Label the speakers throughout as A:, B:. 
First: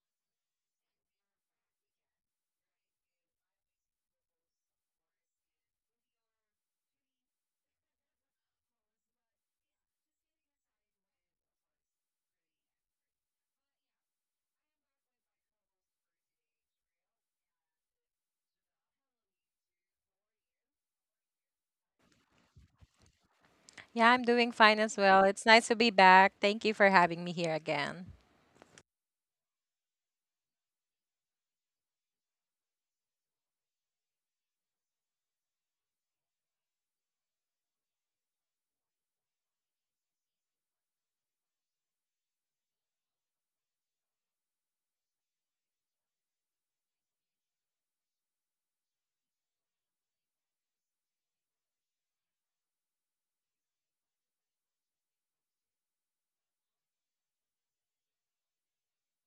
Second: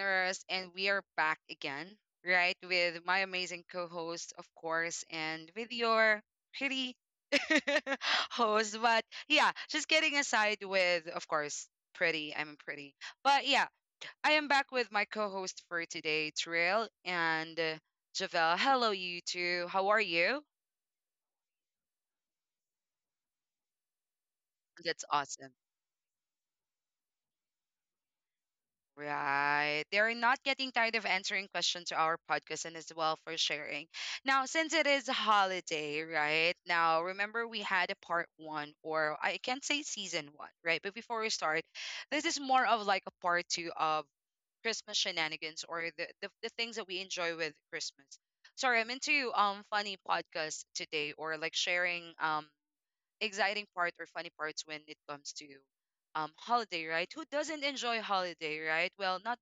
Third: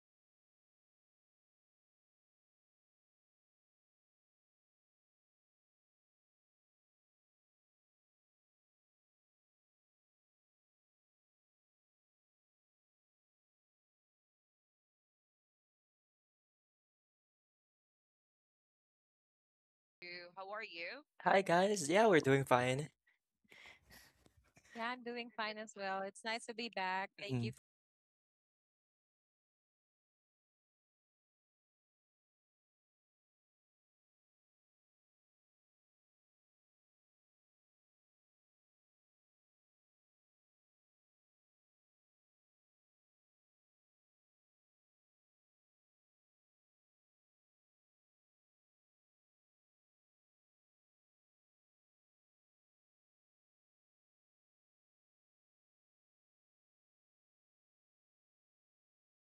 A: listeners, and we are back again, right? With my amazing co host, of course, and with your pretty host. But yeah, just getting aside with, of course, pretty. I'm pretty. But yeah, I am back with my co host for today, Trill and Javel. Hello, you two. How are you?
B: Hi guys. Yeah, we're doing fine.
C: Yeah, I'm doing fine as
A: That's
C: well. It's
A: awesome.
C: nice to be back. Thank you for having me
B: Mm.
C: here again.
A: Right. They're not getting tired of answering questions to our podcast and as well for sharing. Now, since it is a holiday, right? Now, remember we had a part one, or I can't say season one, right? But before we start, this is more of like a part two of Christmas shenanigans or the things that we enjoy with Christmas. Sorry, I'm into funny podcasts today or like sharing exciting part or funny parts when it comes to holiday, right? Who doesn't enjoy holiday, right? Well, not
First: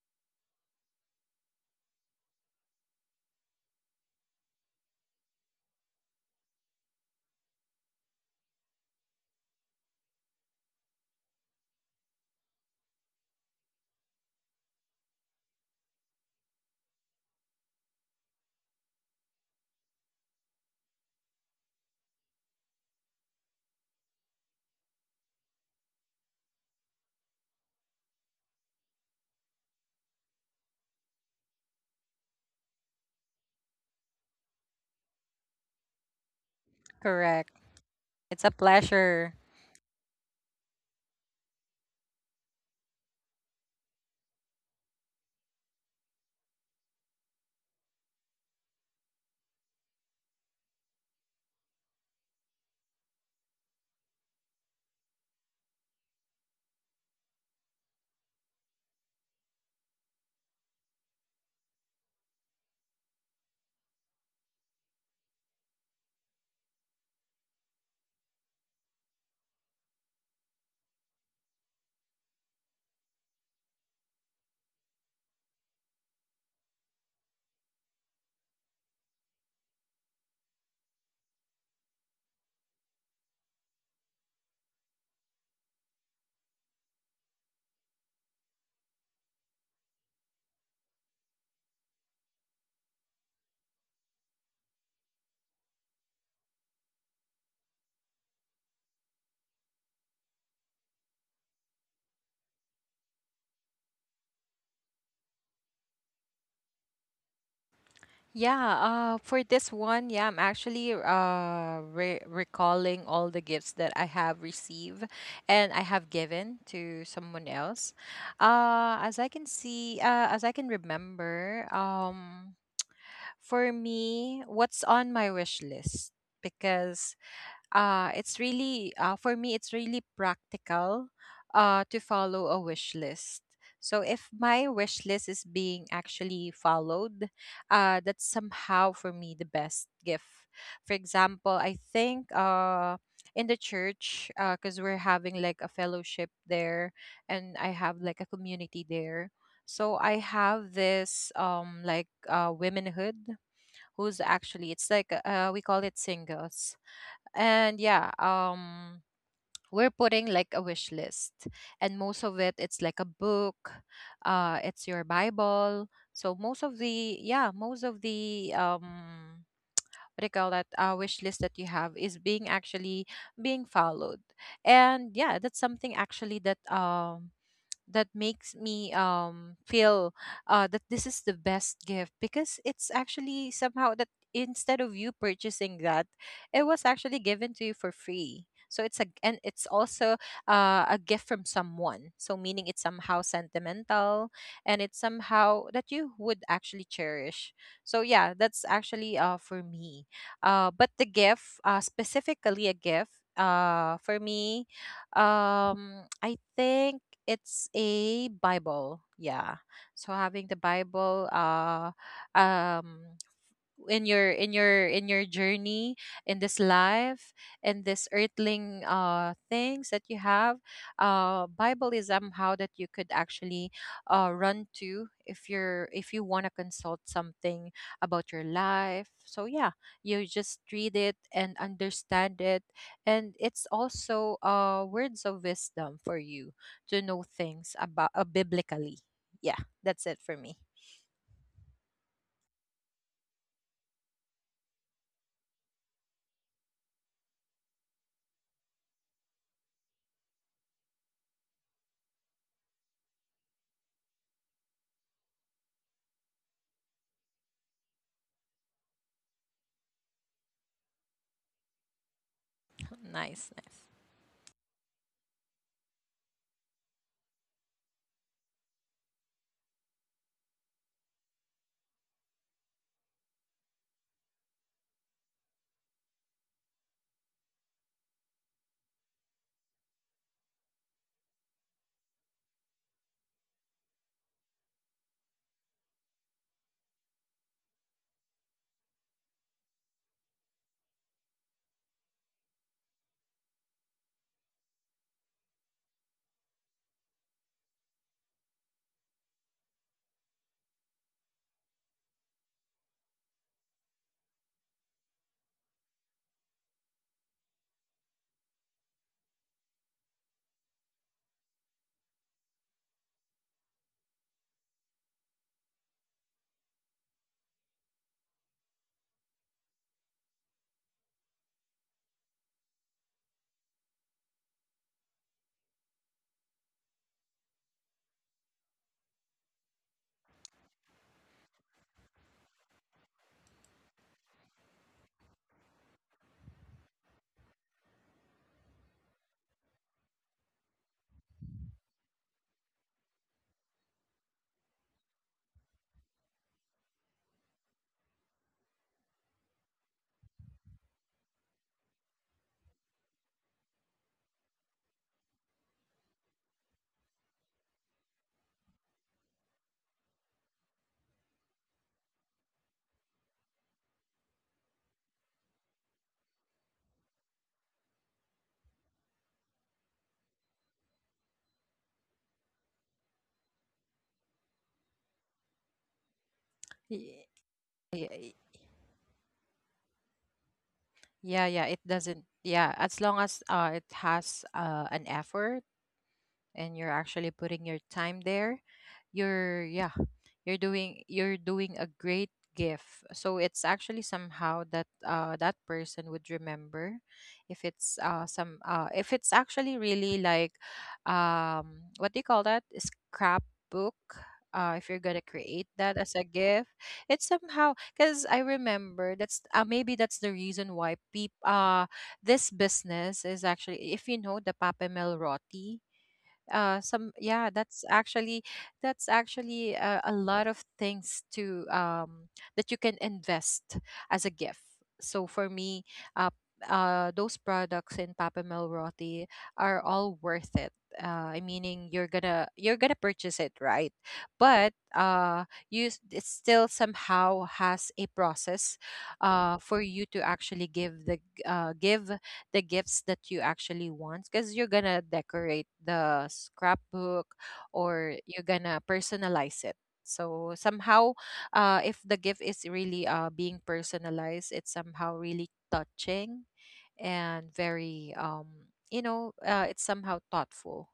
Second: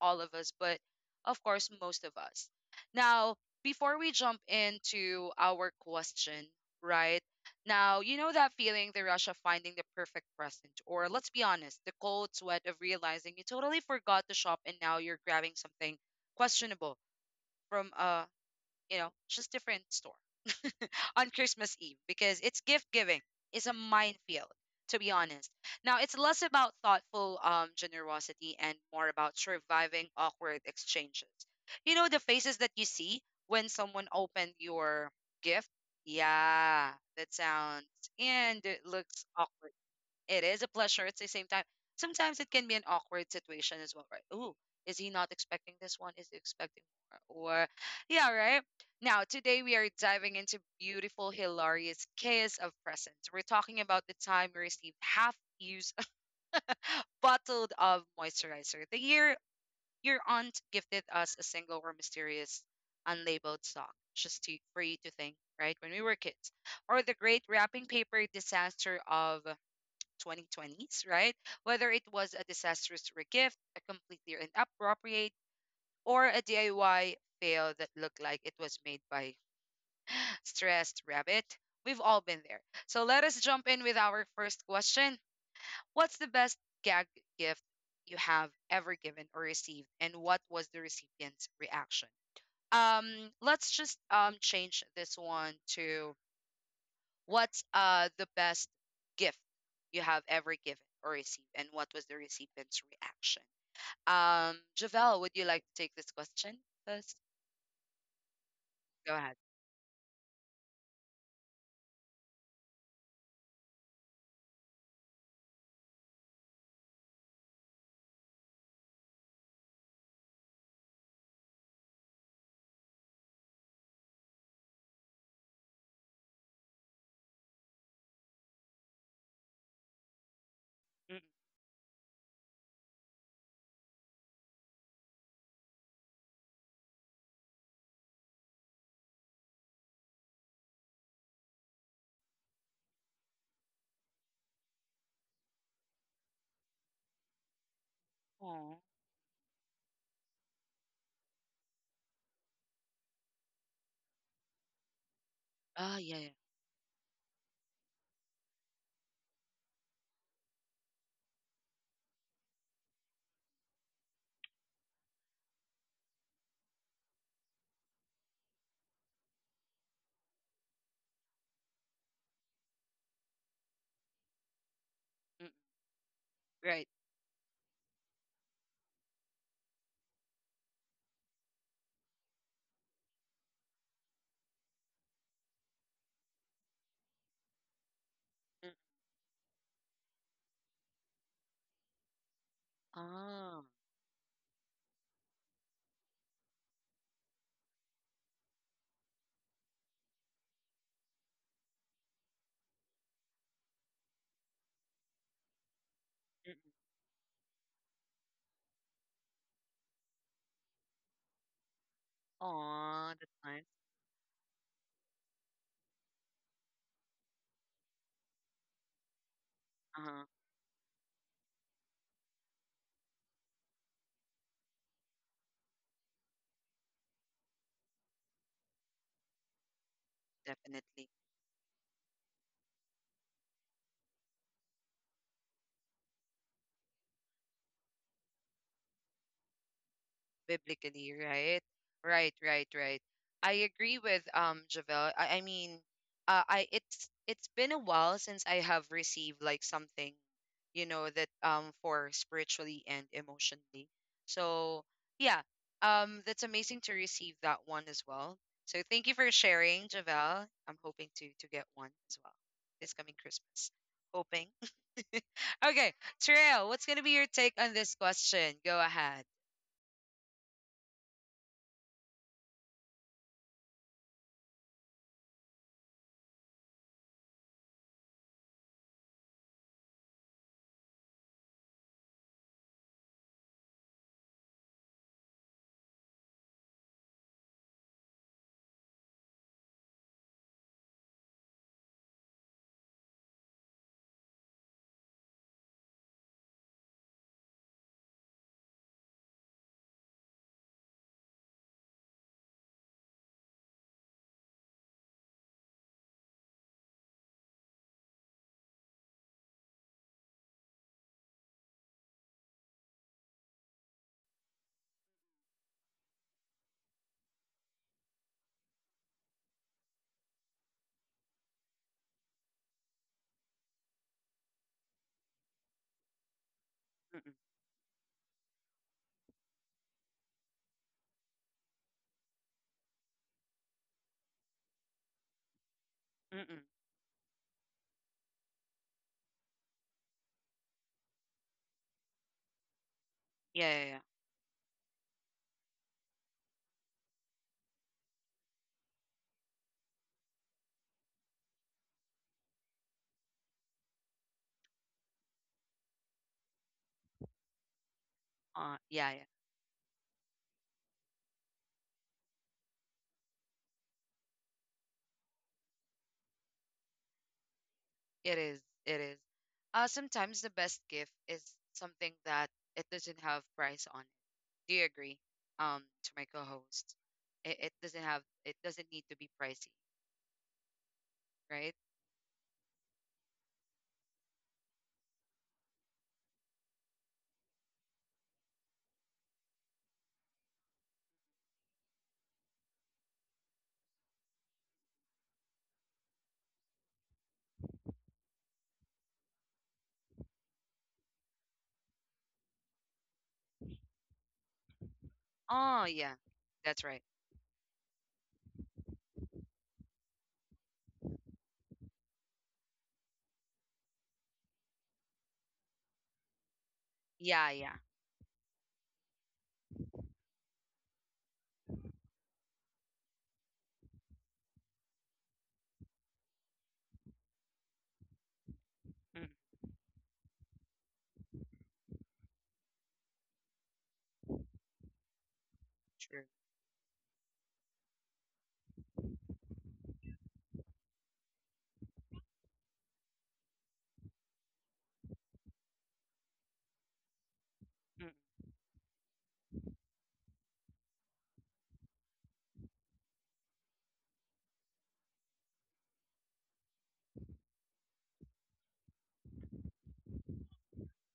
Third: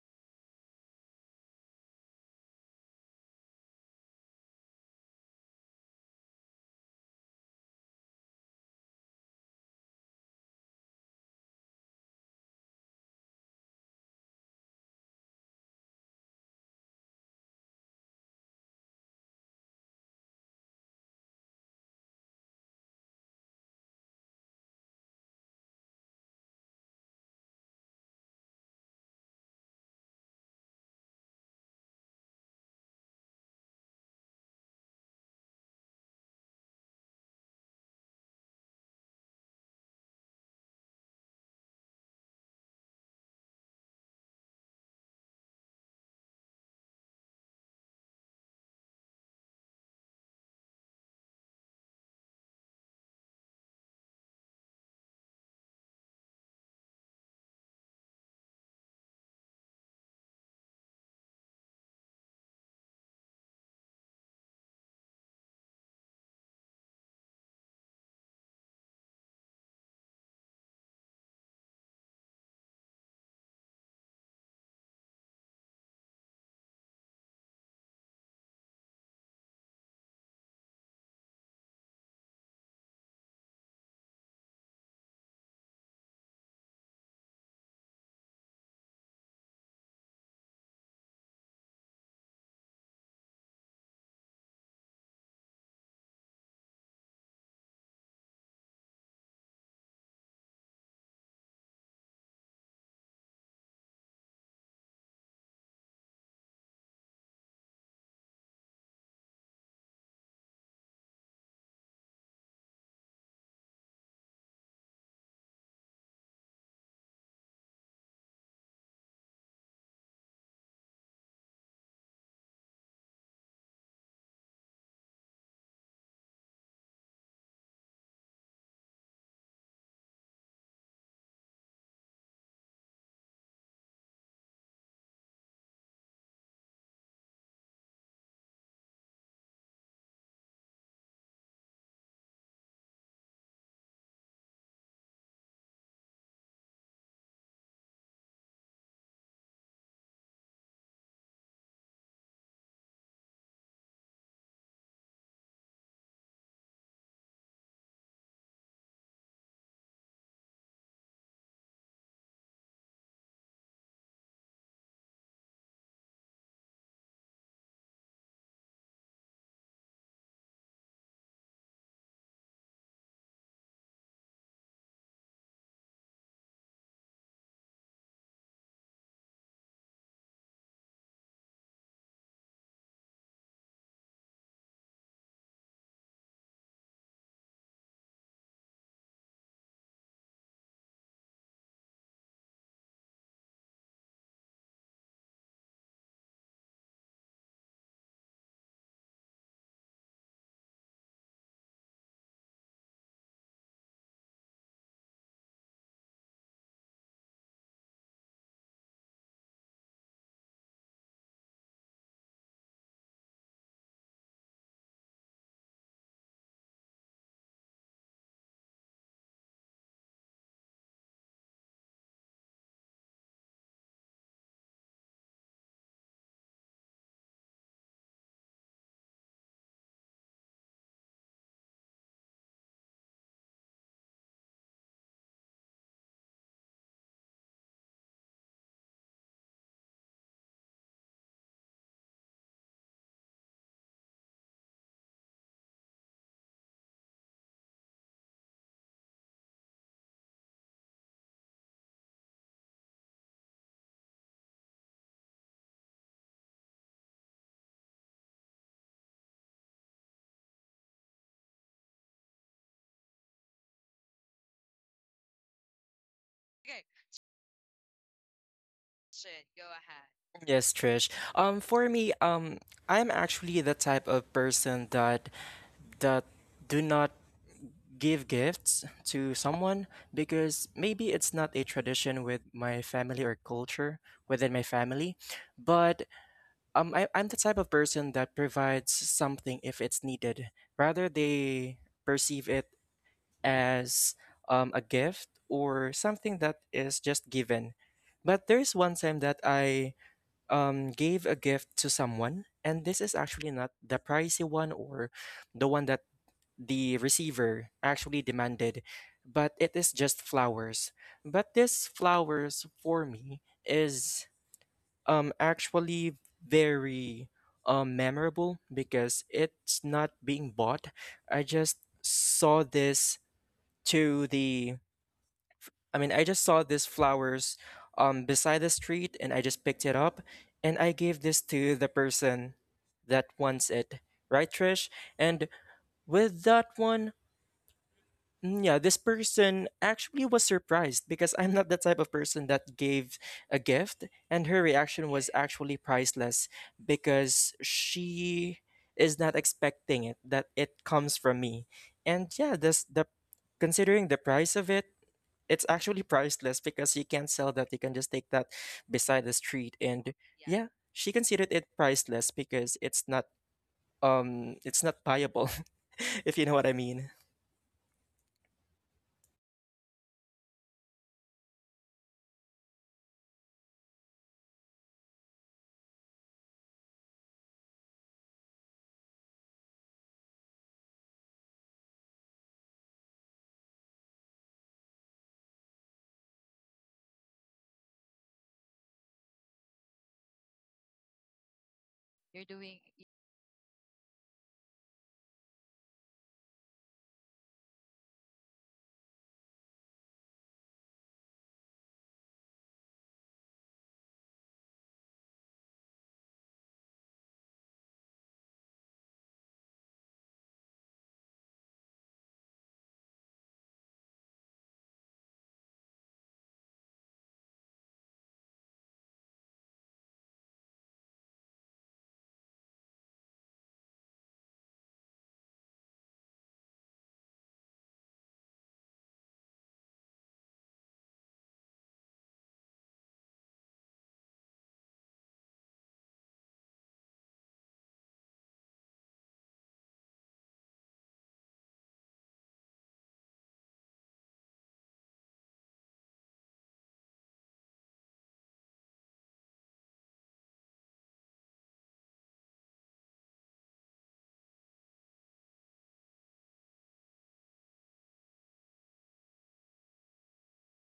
A: all of us, but of course most of us. Now, before we jump into our question, right? Now, you know that feeling, the rush of finding the perfect present, or let's be honest, the cold sweat of realizing you totally forgot to shop and now you're grabbing something questionable from a just different store. on Christmas Eve because it's gift giving is a minefield, to be honest. Now, it's less about thoughtful generosity and more about surviving awkward exchanges. You know, the faces that you see when someone opened your gift? Yeah, that
C: Correct.
A: sounds
C: It's a
A: and it looks
C: pleasure.
A: awkward. It is a pleasure at the same time. Sometimes it can be an awkward situation as well, right? Ooh, is he not expecting this one? Is he expecting more? Or, yeah, right? Now, today we are diving into beautiful, hilarious chaos of presents. We're talking about the time we received half used bottled of moisturizer, the year your aunt gifted us a single or mysterious unlabeled sock just to, for you to think, right? When we were kids, or the great wrapping paper disaster of 2020s, right? Whether it was a disastrous regift, a completely inappropriate, or a DIY fail that looked like it was made by stressed rabbit, we've all been there. So let us jump in with our first question. What's the best gag gift you have ever given or received, and what was the recipient's reaction? Um, let's just change this one to what's the best gift you have ever given or received, and what was the recipient's reaction? Javelle, would you like to take this question first?
C: Yeah,
A: Go ahead.
C: for this one, yeah, I'm actually recalling all the gifts that I have received and I have given to someone else. As I can see, as I can remember, for me, what's on my wish list? Because it's really for me it's really practical
A: Mm-mm.
C: to follow a wish list, so if my wish list is being actually followed, that's somehow for me the best gift. For example, I think, in the church, because we're having like a fellowship there and I have like a
A: Aw.
C: community there, so I have this like womenhood who's actually, it's like, we call
A: Ah,
C: it
A: yeah, yeah.
C: singles. And yeah, we're putting like a wish list, and most of it, it's like a book, it's your Bible. So most of the, yeah, most of the, what do you call that wish list that you have is being actually being followed. And yeah, that's
A: Mm-mm.
C: something actually that
A: Right.
C: that makes me feel that this is the best gift, because it's actually somehow that instead of you purchasing that, it was actually given to you for free. So
A: Mm.
C: it's a, and it's also a gift from someone, so meaning it's somehow
A: Ah.
C: sentimental, and it's somehow that you would actually cherish. So yeah, that's actually for me. But the gift, specifically a gift for me, I
A: Mm-mm.
C: think it's a Bible. Yeah. So having the Bible, um,
A: Aw, that's nice.
C: in your in your journey, in this life, in this earthling things that you have,
A: Uh-huh.
C: Bible is somehow that you could actually run to if you're if you want to consult something about your life. So yeah, you just read it
A: Definitely.
C: and understand it, and it's also words of wisdom for you to know things about, biblically. Yeah, that's it for me.
A: Biblically, right? Right, right, right. I agree with Javel. I mean, I it's been a while since I have received like something, that for spiritually and emotionally. So yeah, that's amazing to receive that one as well. So thank you for sharing, Javel. I'm hoping to get one as well this coming
C: Nice, nice.
A: Christmas. Hoping. Okay, Trail, what's gonna be your take on this question? Go ahead.
B: Yes, Trish. Um, for me, um, I'm actually the type of person that that do not give gifts to someone because maybe it's not a tradition with my family or culture within my family, but I'm the type of person that provides something if it's needed. Rather, they perceive it as a gift or something that is just given. But there's one time that I gave a gift to someone, and this is actually not the pricey one or the one that the receiver actually demanded, but it is just flowers. But this flowers for me is actually very memorable because it's not being bought. I just saw this to the I mean, I just saw these
A: Mm-mm,
B: flowers beside the street and I just picked it up and I gave this to the person that wants it. Right, Trish? And with
A: mm-mm.
B: that one, yeah, this person actually was surprised because I'm not the type of person that gave a
A: Yeah, yeah,
B: gift, and her reaction was actually priceless because she is not expecting it that it comes from me. And yeah, this the considering the price of it, it's actually priceless because you can't sell that. You can just take that
A: Yeah, yeah,
B: beside the street, and yeah, she considered it priceless because it's not buyable, if you know what I mean.
A: it is. It is. Sometimes the best gift is something that it doesn't have price on it. Do you agree? To my co-host,
C: Y-
A: it
C: y-
A: doesn't have.
C: y-
A: It doesn't need to be pricey,
C: Yeah, yeah,
A: right?
C: it doesn't. Yeah, as long as it has an effort, and you're actually putting your time there. you're yeah you're doing, you're doing a great gift, so it's actually somehow that that person would remember. If it's some if it's actually really like, what do you call that scrapbook, if you're gonna create
A: Oh
C: that
A: yeah,
C: as a gift.
A: that's right.
C: It's somehow, because I remember that's maybe that's the reason why peop this business is actually, if you know, the Papamel Roti, some
A: Yeah,
C: yeah
A: yeah.
C: that's actually, that's actually a lot of things to that you can invest as a gift. So for me, uh those products in Papa
A: Mm,
C: Melroti are all worth it. Uh, I meaning, you're gonna, you're gonna purchase it, right? But you
A: true.
C: s- it still somehow has a process, for you to actually give the give the gifts that you actually want, because you're gonna decorate the scrapbook
A: Mm,
C: or you're gonna personalize it. So somehow, if the gift is really being personalized, it's somehow really touching and very it's somehow thoughtful.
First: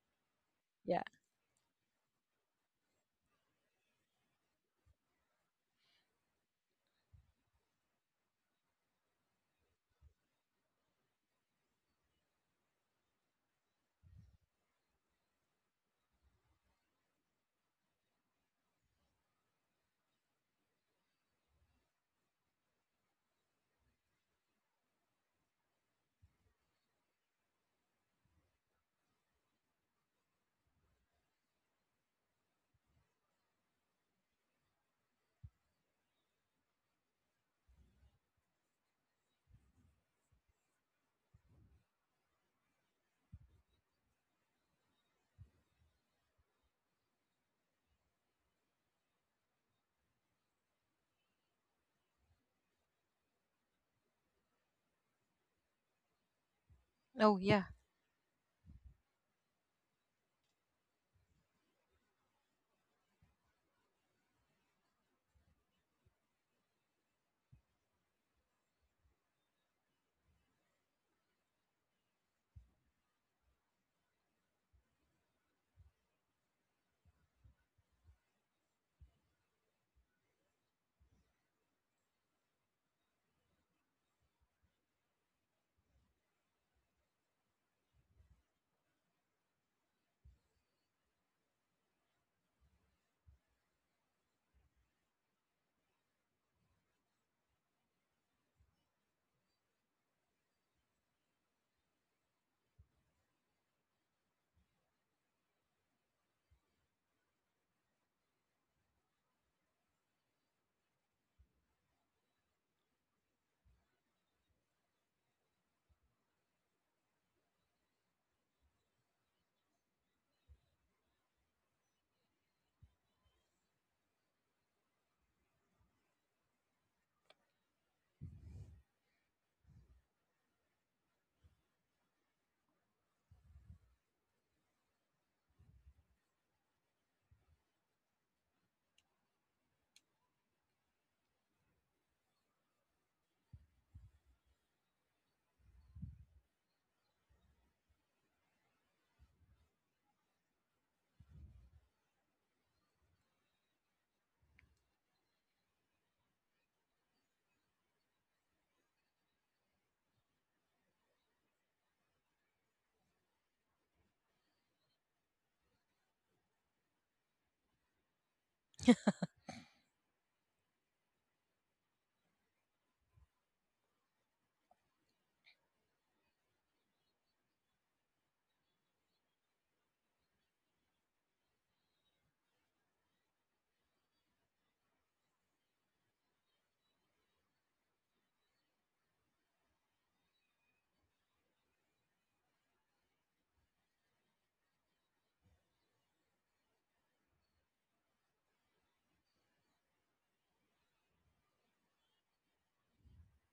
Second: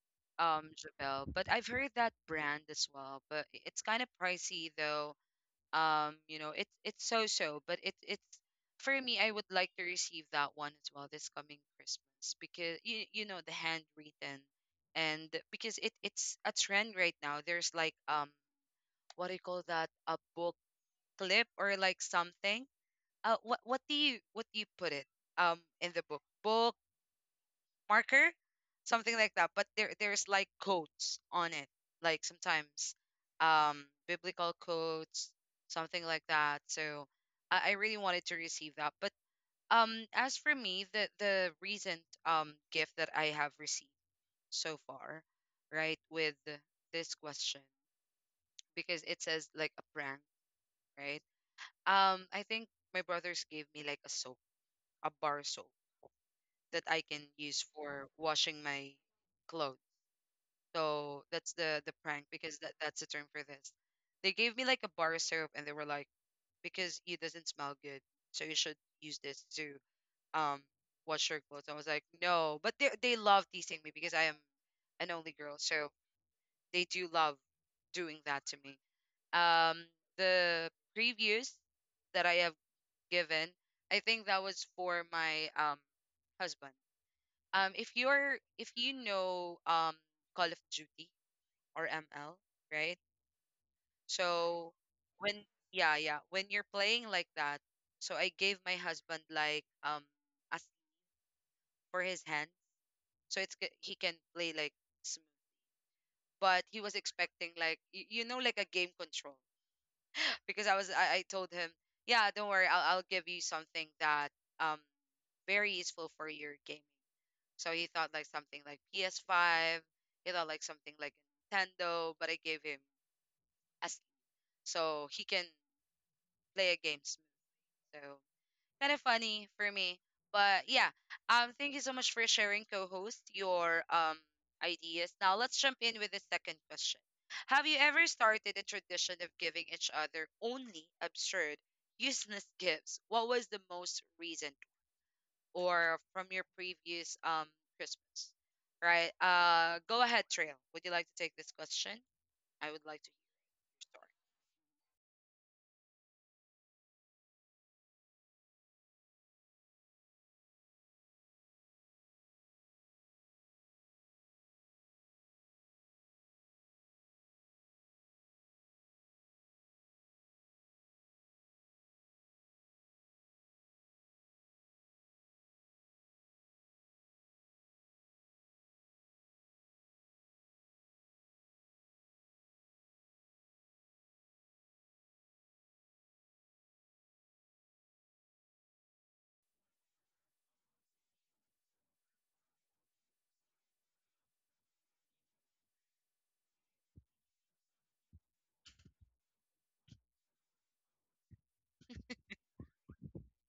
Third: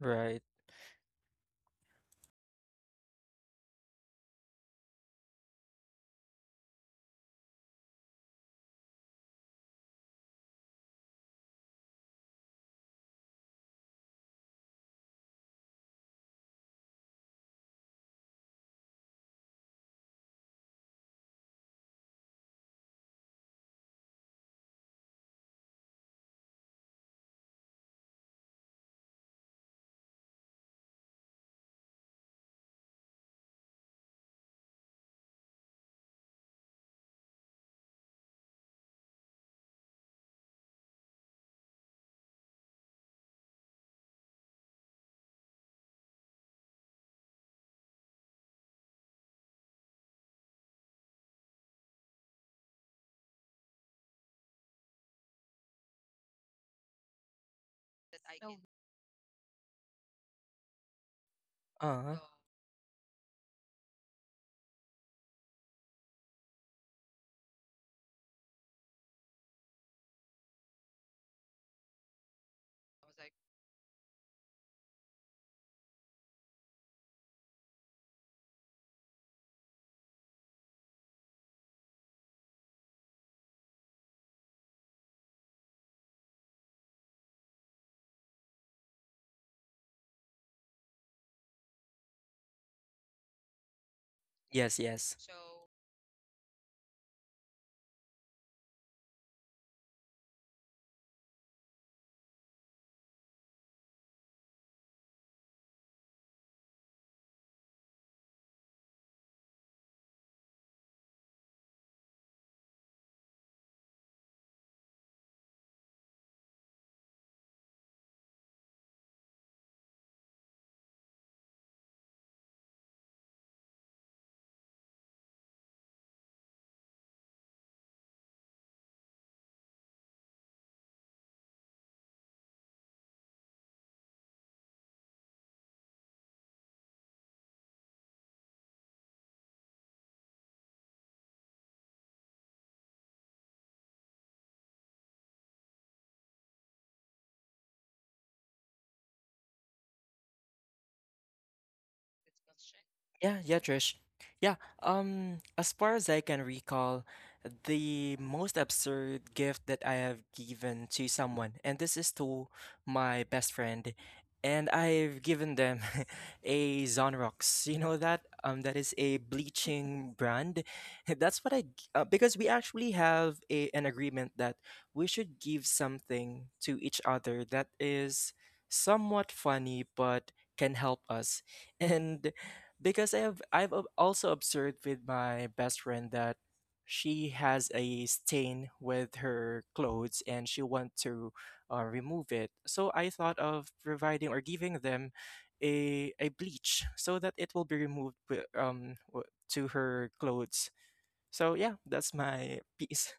B: Right.
A: right.
C: Yeah.
A: Jabel, but I've heard that brand as well, but it's kind of pricey though. You know it's so so but it's for me I would like to receive that one as well this coming Christmas because you know the handwritten and because it's a trend right now there's like what do you call that a book clip or like something what do you what do you put it in the book marker, something like that. But there's like quotes on it, like sometimes biblical quotes, something like that. So I really wanted to receive that. But as for me, the recent gift that I have received so far, right, with this question because it says like a prank, right? I think my brothers gave me like a soap, a bar soap that I can
C: Oh
A: use
C: yeah.
A: for washing my clothes. So that's the prank
B: Uh
A: because that's the term for this. They gave me like a bar of syrup and they were like, because it doesn't smell good, so you should use this to um wash your clothes. I was like, no, but they love teasing me because I am an only girl, so they do love doing that to me. Um, the previews that I have given, I think that was for my husband. If you're if you know Call of Duty or ML, right? So
B: yes, yes.
A: when yeah, yeah, when you're playing like that, so I gave my husband like a, for his hand, so he can play like smooth. But he was expecting like you know like a game control because I told him yeah don't worry I'll give you something that um very useful for your gaming. So he thought like something like PS5. He thought like something like Nintendo, but I gave him as so he can play a game smooth. So. Kind of funny for me. But yeah, thank you so much for sharing, co-host, your ideas. Now let's jump in with the second question. Have you ever started a tradition of giving each other only absurd, useless gifts? What was the most recent or from your previous Christmas? Right. Go ahead, Trail. Would you like to take this question? I would like to hear
B: Yeah, yeah,
A: your
B: Trish.
A: story.
B: Yeah, as far as I can recall, the most absurd gift that I have given to someone, and this is to my best friend, and I've given them a Zonrox. You know that? That is a bleaching brand. That's what I, g- because we actually have an agreement that we should give something to each other that is somewhat funny, but can help us. And because I've also observed with my best friend that she has a stain with her clothes and she want to remove it. So I thought of providing or giving them a bleach so that it will be removed to her clothes. So yeah, that's my piece.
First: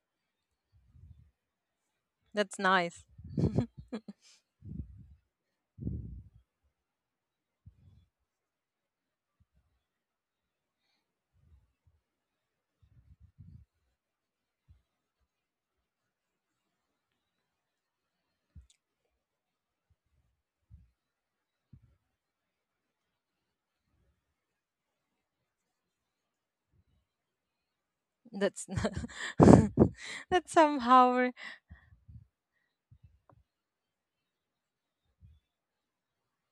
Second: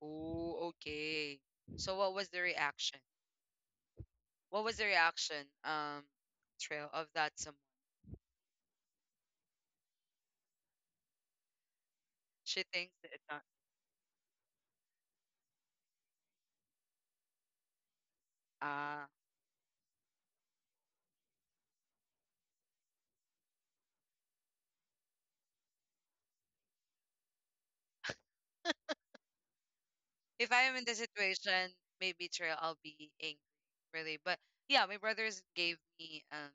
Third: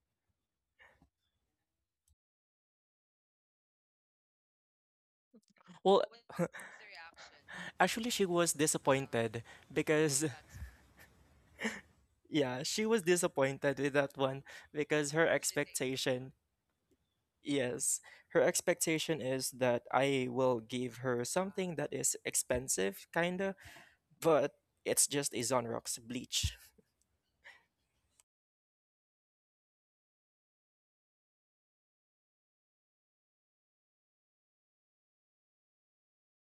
A: Oh, okay. So what was the
C: That's
A: reaction?
C: nice.
A: What was the reaction,
B: Well,
A: Trail, of that someone?
B: actually she was disappointed because yeah,
A: She
B: she was
A: thinks that it's not.
B: disappointed with that one because her expectation. Yes, her
A: Uh,
B: expectation is that I will give her something that is expensive, kinda, but it's just a Zonrock's bleach.
C: That's n-
A: if
C: that's
A: I am in the
C: somehow.
A: situation, maybe Trail, I'll be angry, really. But yeah, my brothers gave me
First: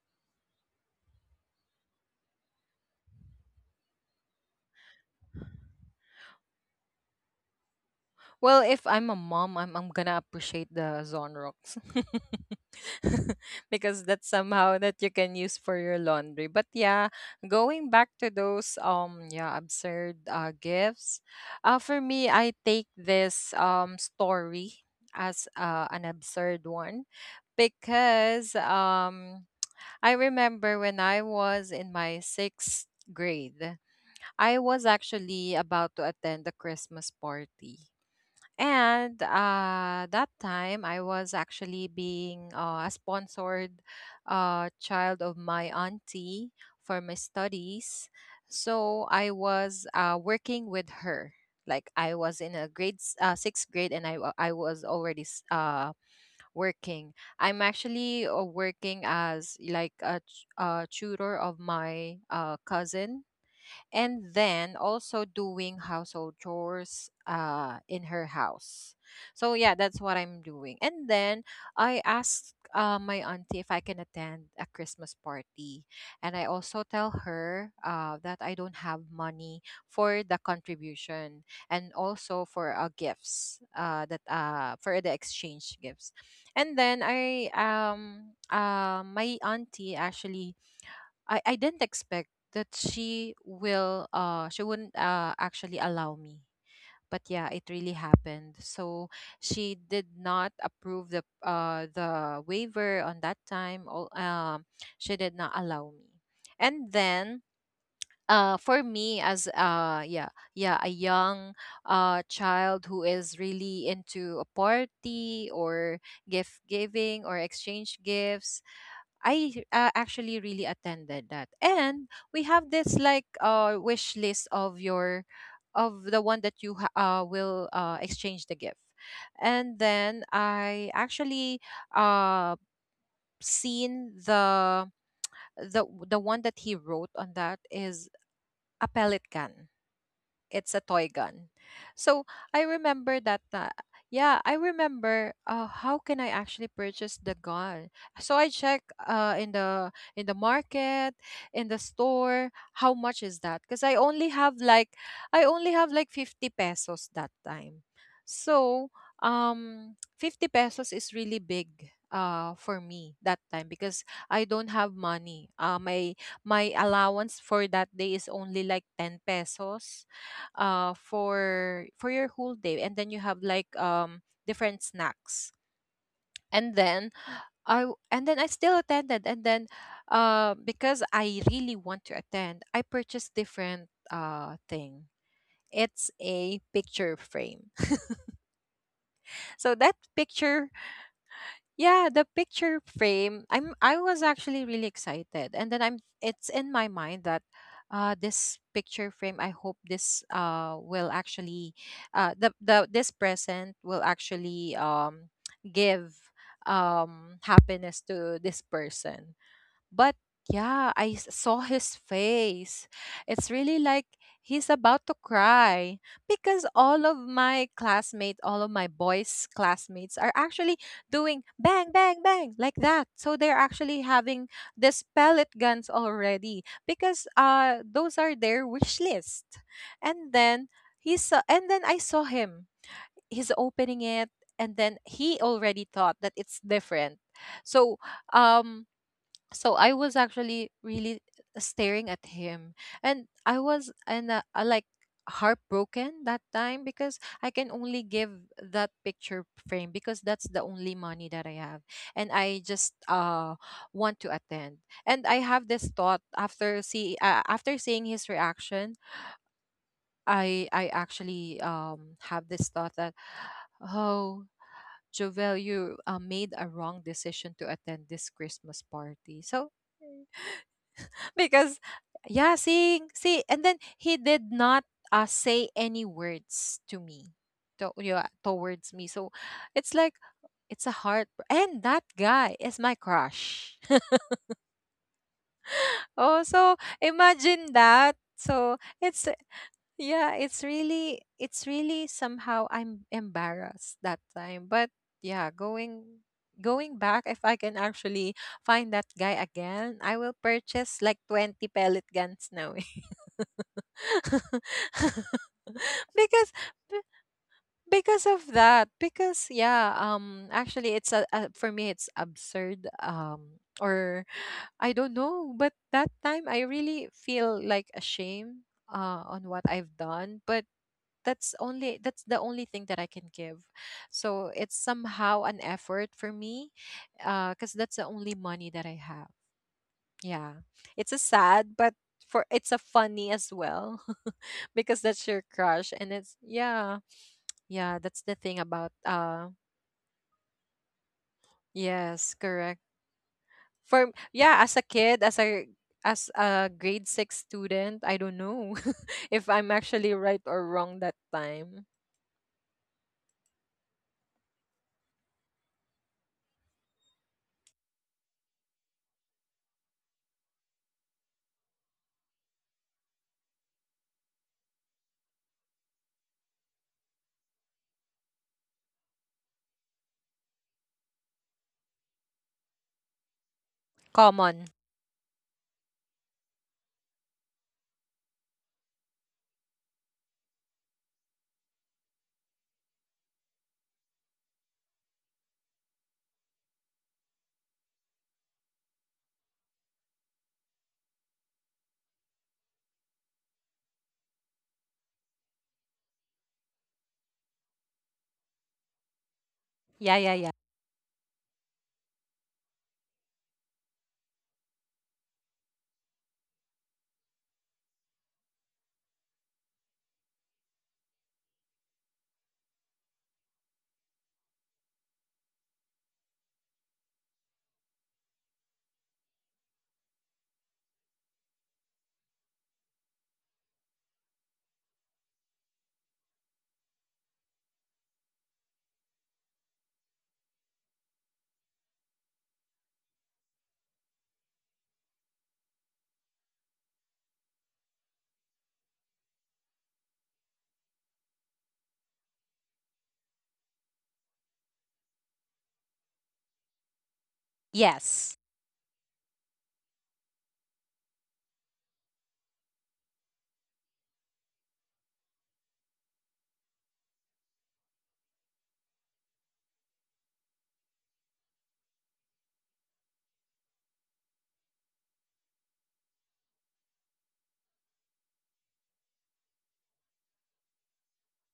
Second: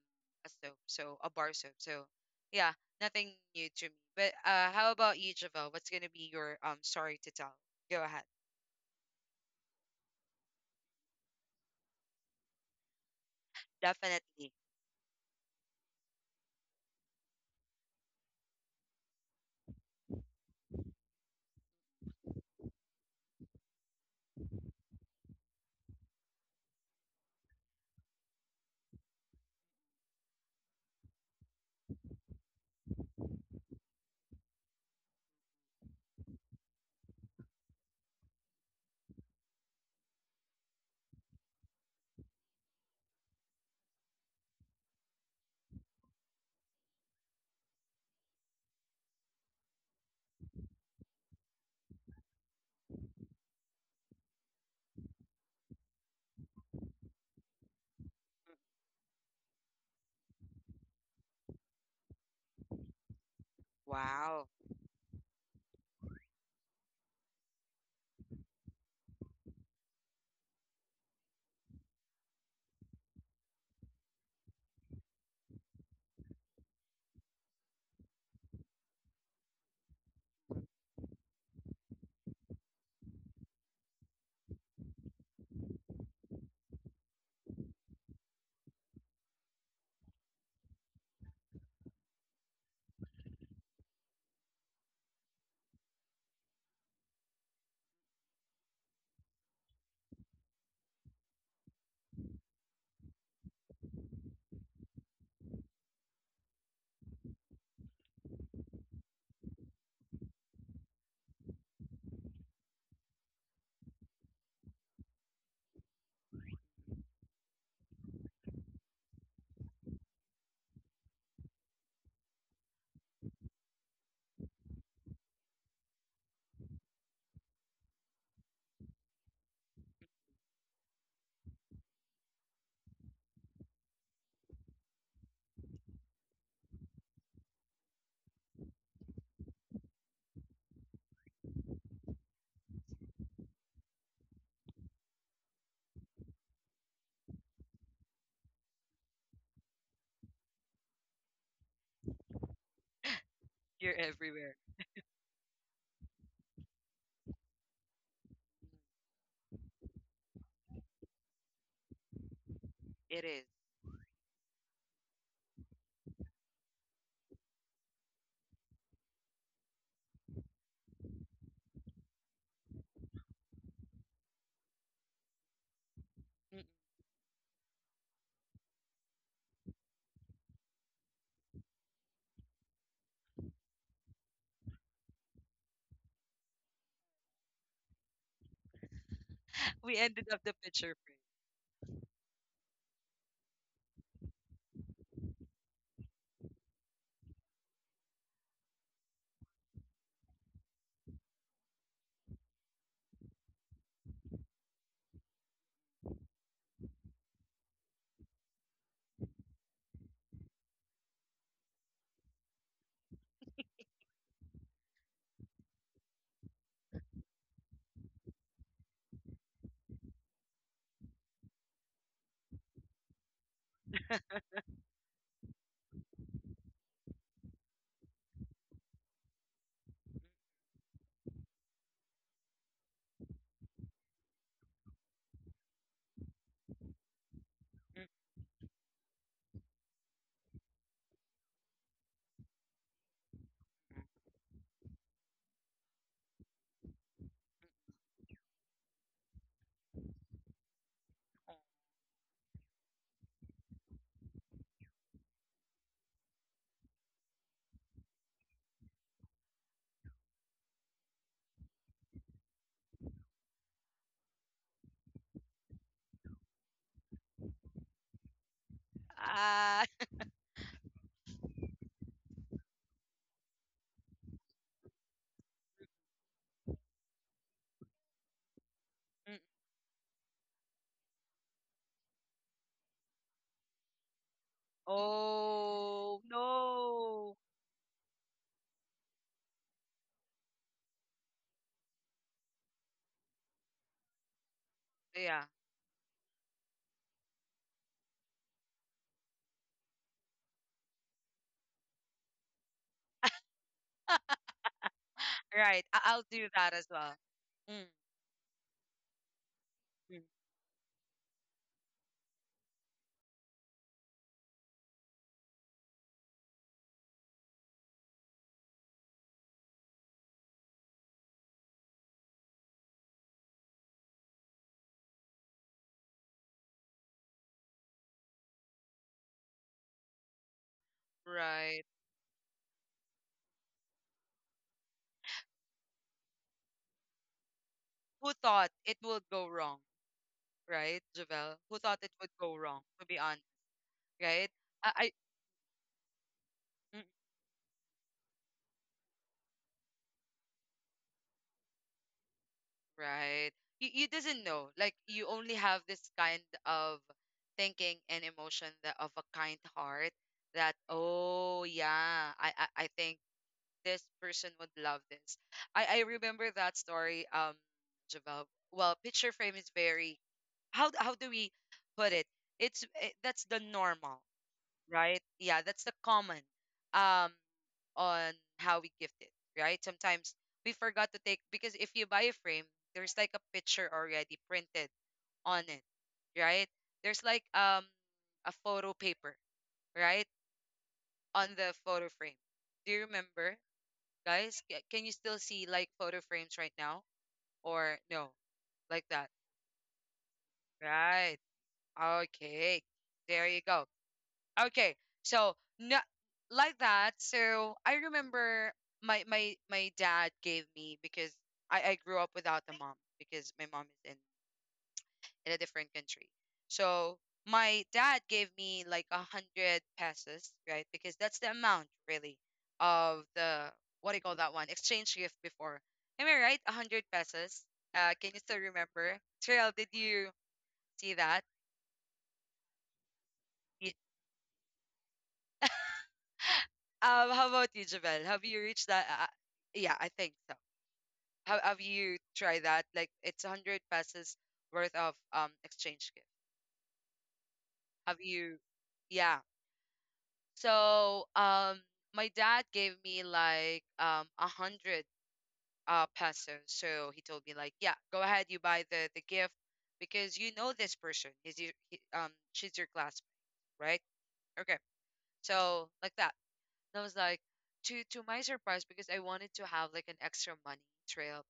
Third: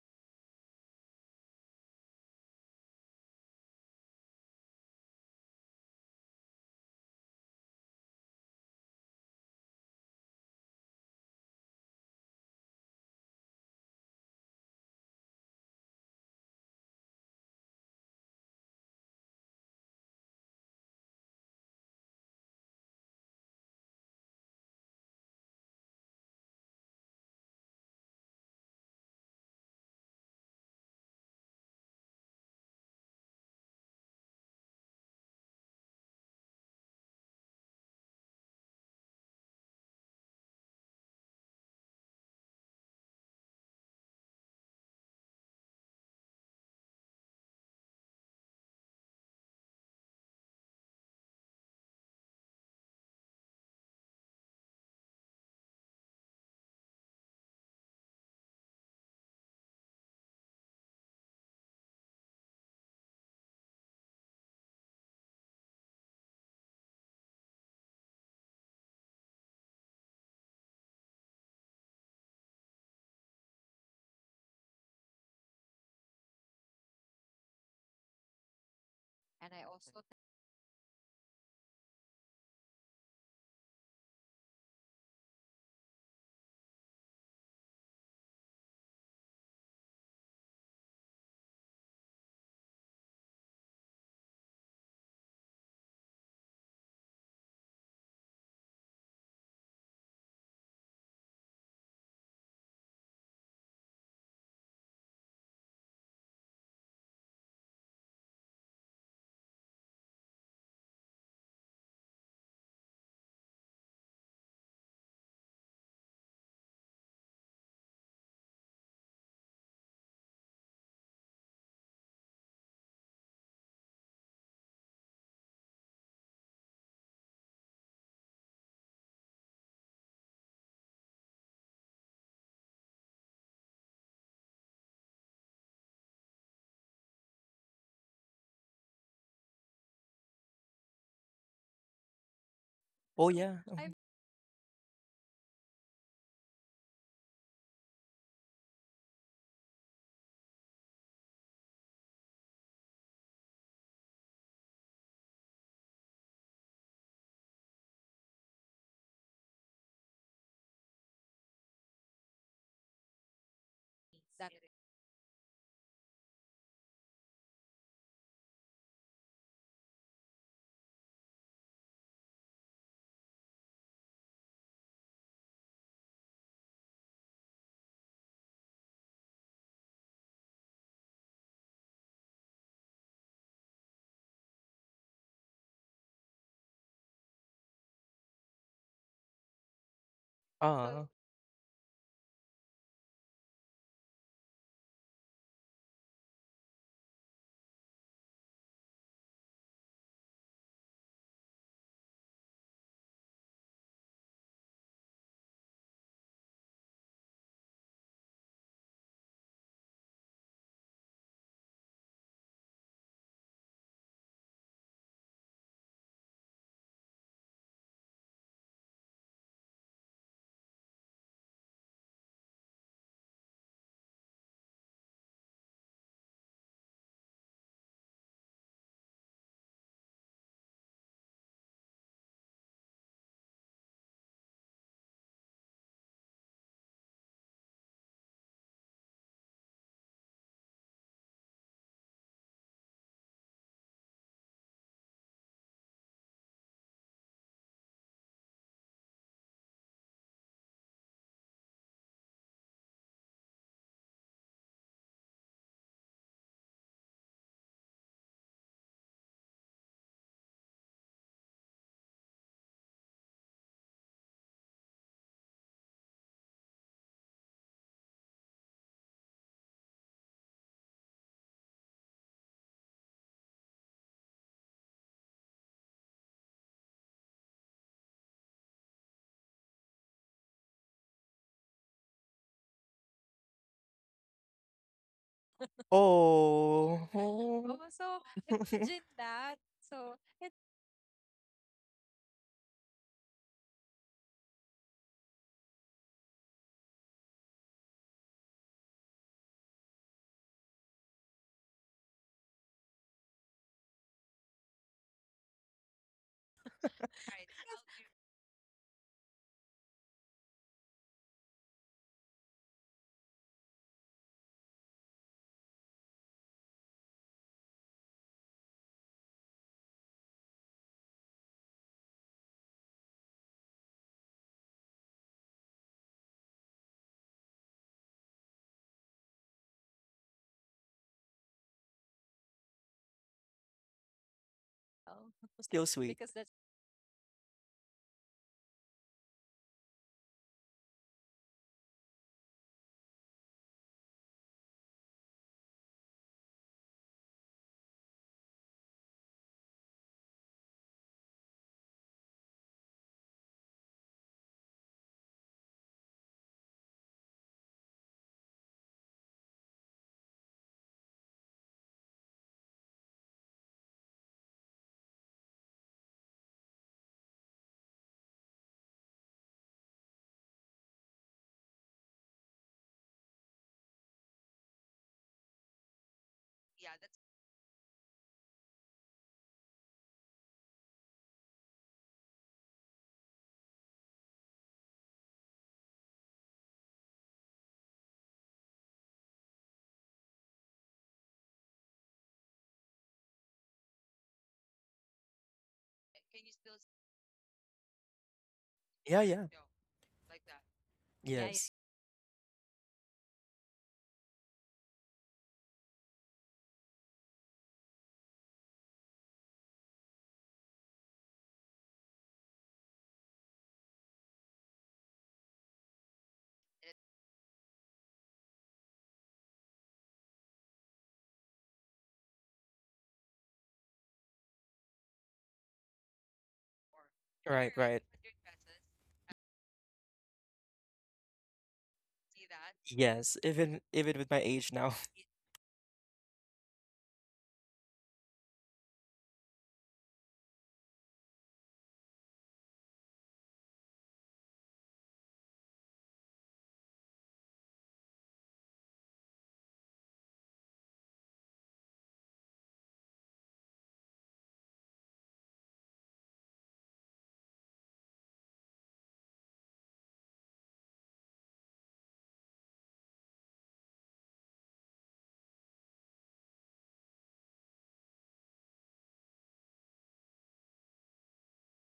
A: a soap, so a bar soap. So yeah, nothing new to me. But how about you, Javel? What's gonna be your story to tell? Go ahead.
C: Well, if I'm a mom, I'm gonna appreciate the Zonrox because that's
A: Definitely.
C: somehow that you can use for your laundry. But yeah, going back to those absurd gifts, for me I take this story as, an absurd one, because I remember when I was in my sixth grade, I was actually about to attend the Christmas party. And that time, I was actually being, a sponsored, child of my auntie for my studies. So I was, working with her. Like I was in a sixth grade, and I was already working. I'm actually, working as like tutor of my, cousin, and
A: Wow,
C: then also doing household chores in her house. So yeah, that's what I'm doing. And then I asked, my auntie if I can attend a Christmas party, and I also tell her, that I don't have money for the contribution, and also for, gifts, that for the exchange gifts. And then I my auntie actually, I didn't expect that she wouldn't actually allow me. But yeah, it really happened. So she did not approve the waiver on that time. All she did not allow me. And then for me as yeah, a young child who is really into a party or gift giving or exchange gifts, I, actually really attended that. And we have this like wish list of your, of the one that will exchange the gift. And then I actually uh seen the, the one that he wrote on that is a pellet gun. It's a toy gun. So I remember
B: Oh
C: that,
B: yeah.
C: yeah, I remember, how can I actually purchase the gun. So I check, in the, in the market, in the store, how much is that? Cuz
A: you're everywhere.
C: I only have like 50 pesos that time. So 50 pesos is really big for me that
A: It
C: time,
A: is.
C: because I don't have money. Uh, my allowance for that day is only like 10 pesos for your whole day. And then you have like different snacks. And
A: Mm,
C: then and then I still attended. And then because I really want to attend, I purchased different thing. It's a picture frame. So that
A: we ended
C: picture.
A: up the
B: Uh, So
A: picture frame.
C: Yeah, the picture frame. I was actually really excited. And then I'm it's in my mind that this picture frame, I hope this will actually, the this present will actually give happiness to this person. But yeah, saw his face. It's really like he's about to cry, because all of my classmates, all of my boys' classmates are actually doing bang, bang, bang like that. So they're actually having these pellet guns already, because those are their wish list. And then he saw, and then I saw him. He's opening it, and then he already thought that it's different. So
A: Mm,
C: um I was actually really staring at him, and I was
A: mm,
C: and like heartbroken that time, because I can only give that picture frame, because that's the only money that I
A: mm.
C: have, and I just want to attend. And I have this thought after see after seeing his reaction, I actually have this thought that, oh, Jovel, you, made a wrong decision to attend this Christmas party. So
A: Ah.
C: because, yeah sing see and then he did not, say any words to me to, yeah, towards me. So it's like, it's a heart, and that guy is my crush. Oh,
A: Oh,
C: so
B: Oh.
A: no.
B: oh.
C: imagine that. So it's, yeah, it's really, it's really somehow, I'm embarrassed that time. But yeah,
A: Yeah,
C: going back, if I can actually find that guy again, I will purchase like 20 pellet guns now.
A: right. I-
C: Because
A: I'll do
C: be-
A: that as well. Mm,
C: because of that. Because yeah,
A: mm.
C: actually it's a, for me it's absurd, or I don't know, but that time I really feel like ashamed, on what I've done. But that's the only thing that I can give. So it's somehow an effort for me. Because that's the only money that I have. Yeah, it's a sad, but
A: Right.
C: for it's a funny as well because that's your
B: Still
C: crush
B: sweet.
C: and it's yeah that's the
A: Who
C: thing about
A: thought it would
C: uh
A: go wrong, right, Javel? Who thought
C: Yes,
A: it would go
C: correct.
A: wrong, to be honest,
C: Yeah,
A: right?
C: as a
A: I,
C: kid
A: I
C: as a grade
A: mm,
C: six student, I don't know if I'm actually right or wrong that time.
A: right. You doesn't know. Like, you only have this kind of thinking and emotion that of a kind heart that, oh, yeah, I think this person would love this. I remember that story, Jabal. Well, picture frame is very how do we put it? It's that's the normal,
C: Common.
A: right? Yeah, that's the common um on how we gift it, right? Sometimes we forgot to take because if you buy a frame, there's like a picture already printed on it, right? There's like a photo paper, right? On the photo frame. Do you remember? Guys, can you still see like photo frames right now or no?
B: Yeah,
A: Like
B: yeah.
A: that.
C: Yeah, yeah, yeah.
B: yeah, Yes.
A: Right. Okay. There you go. Okay. So no, like that. So I remember my dad gave me because I grew up without a mom because my mom is in a different country. So my dad gave me like 100 pesos, right? Because that's the amount really of the what do you call that one? Exchange gift before. Am I right? A hundred
B: Right, you're
A: pesos.
B: right.
A: Can you still remember? Trail, did you see that?
B: Yes, even even with
A: Ye-
B: my age now,
A: How about you, Javel? Have you reached that? Yeah, I think so. Have you tried that? Like it's 100 pesos worth of exchange gift. Have
C: Yes.
A: you? Yeah. So my dad gave me like 100 pesos. So he told me like, yeah, go ahead, you buy the gift because you know this person. He's your she's your classmate, right? Okay. So like that. And I was like to my surprise because I wanted to have like an extra money trail.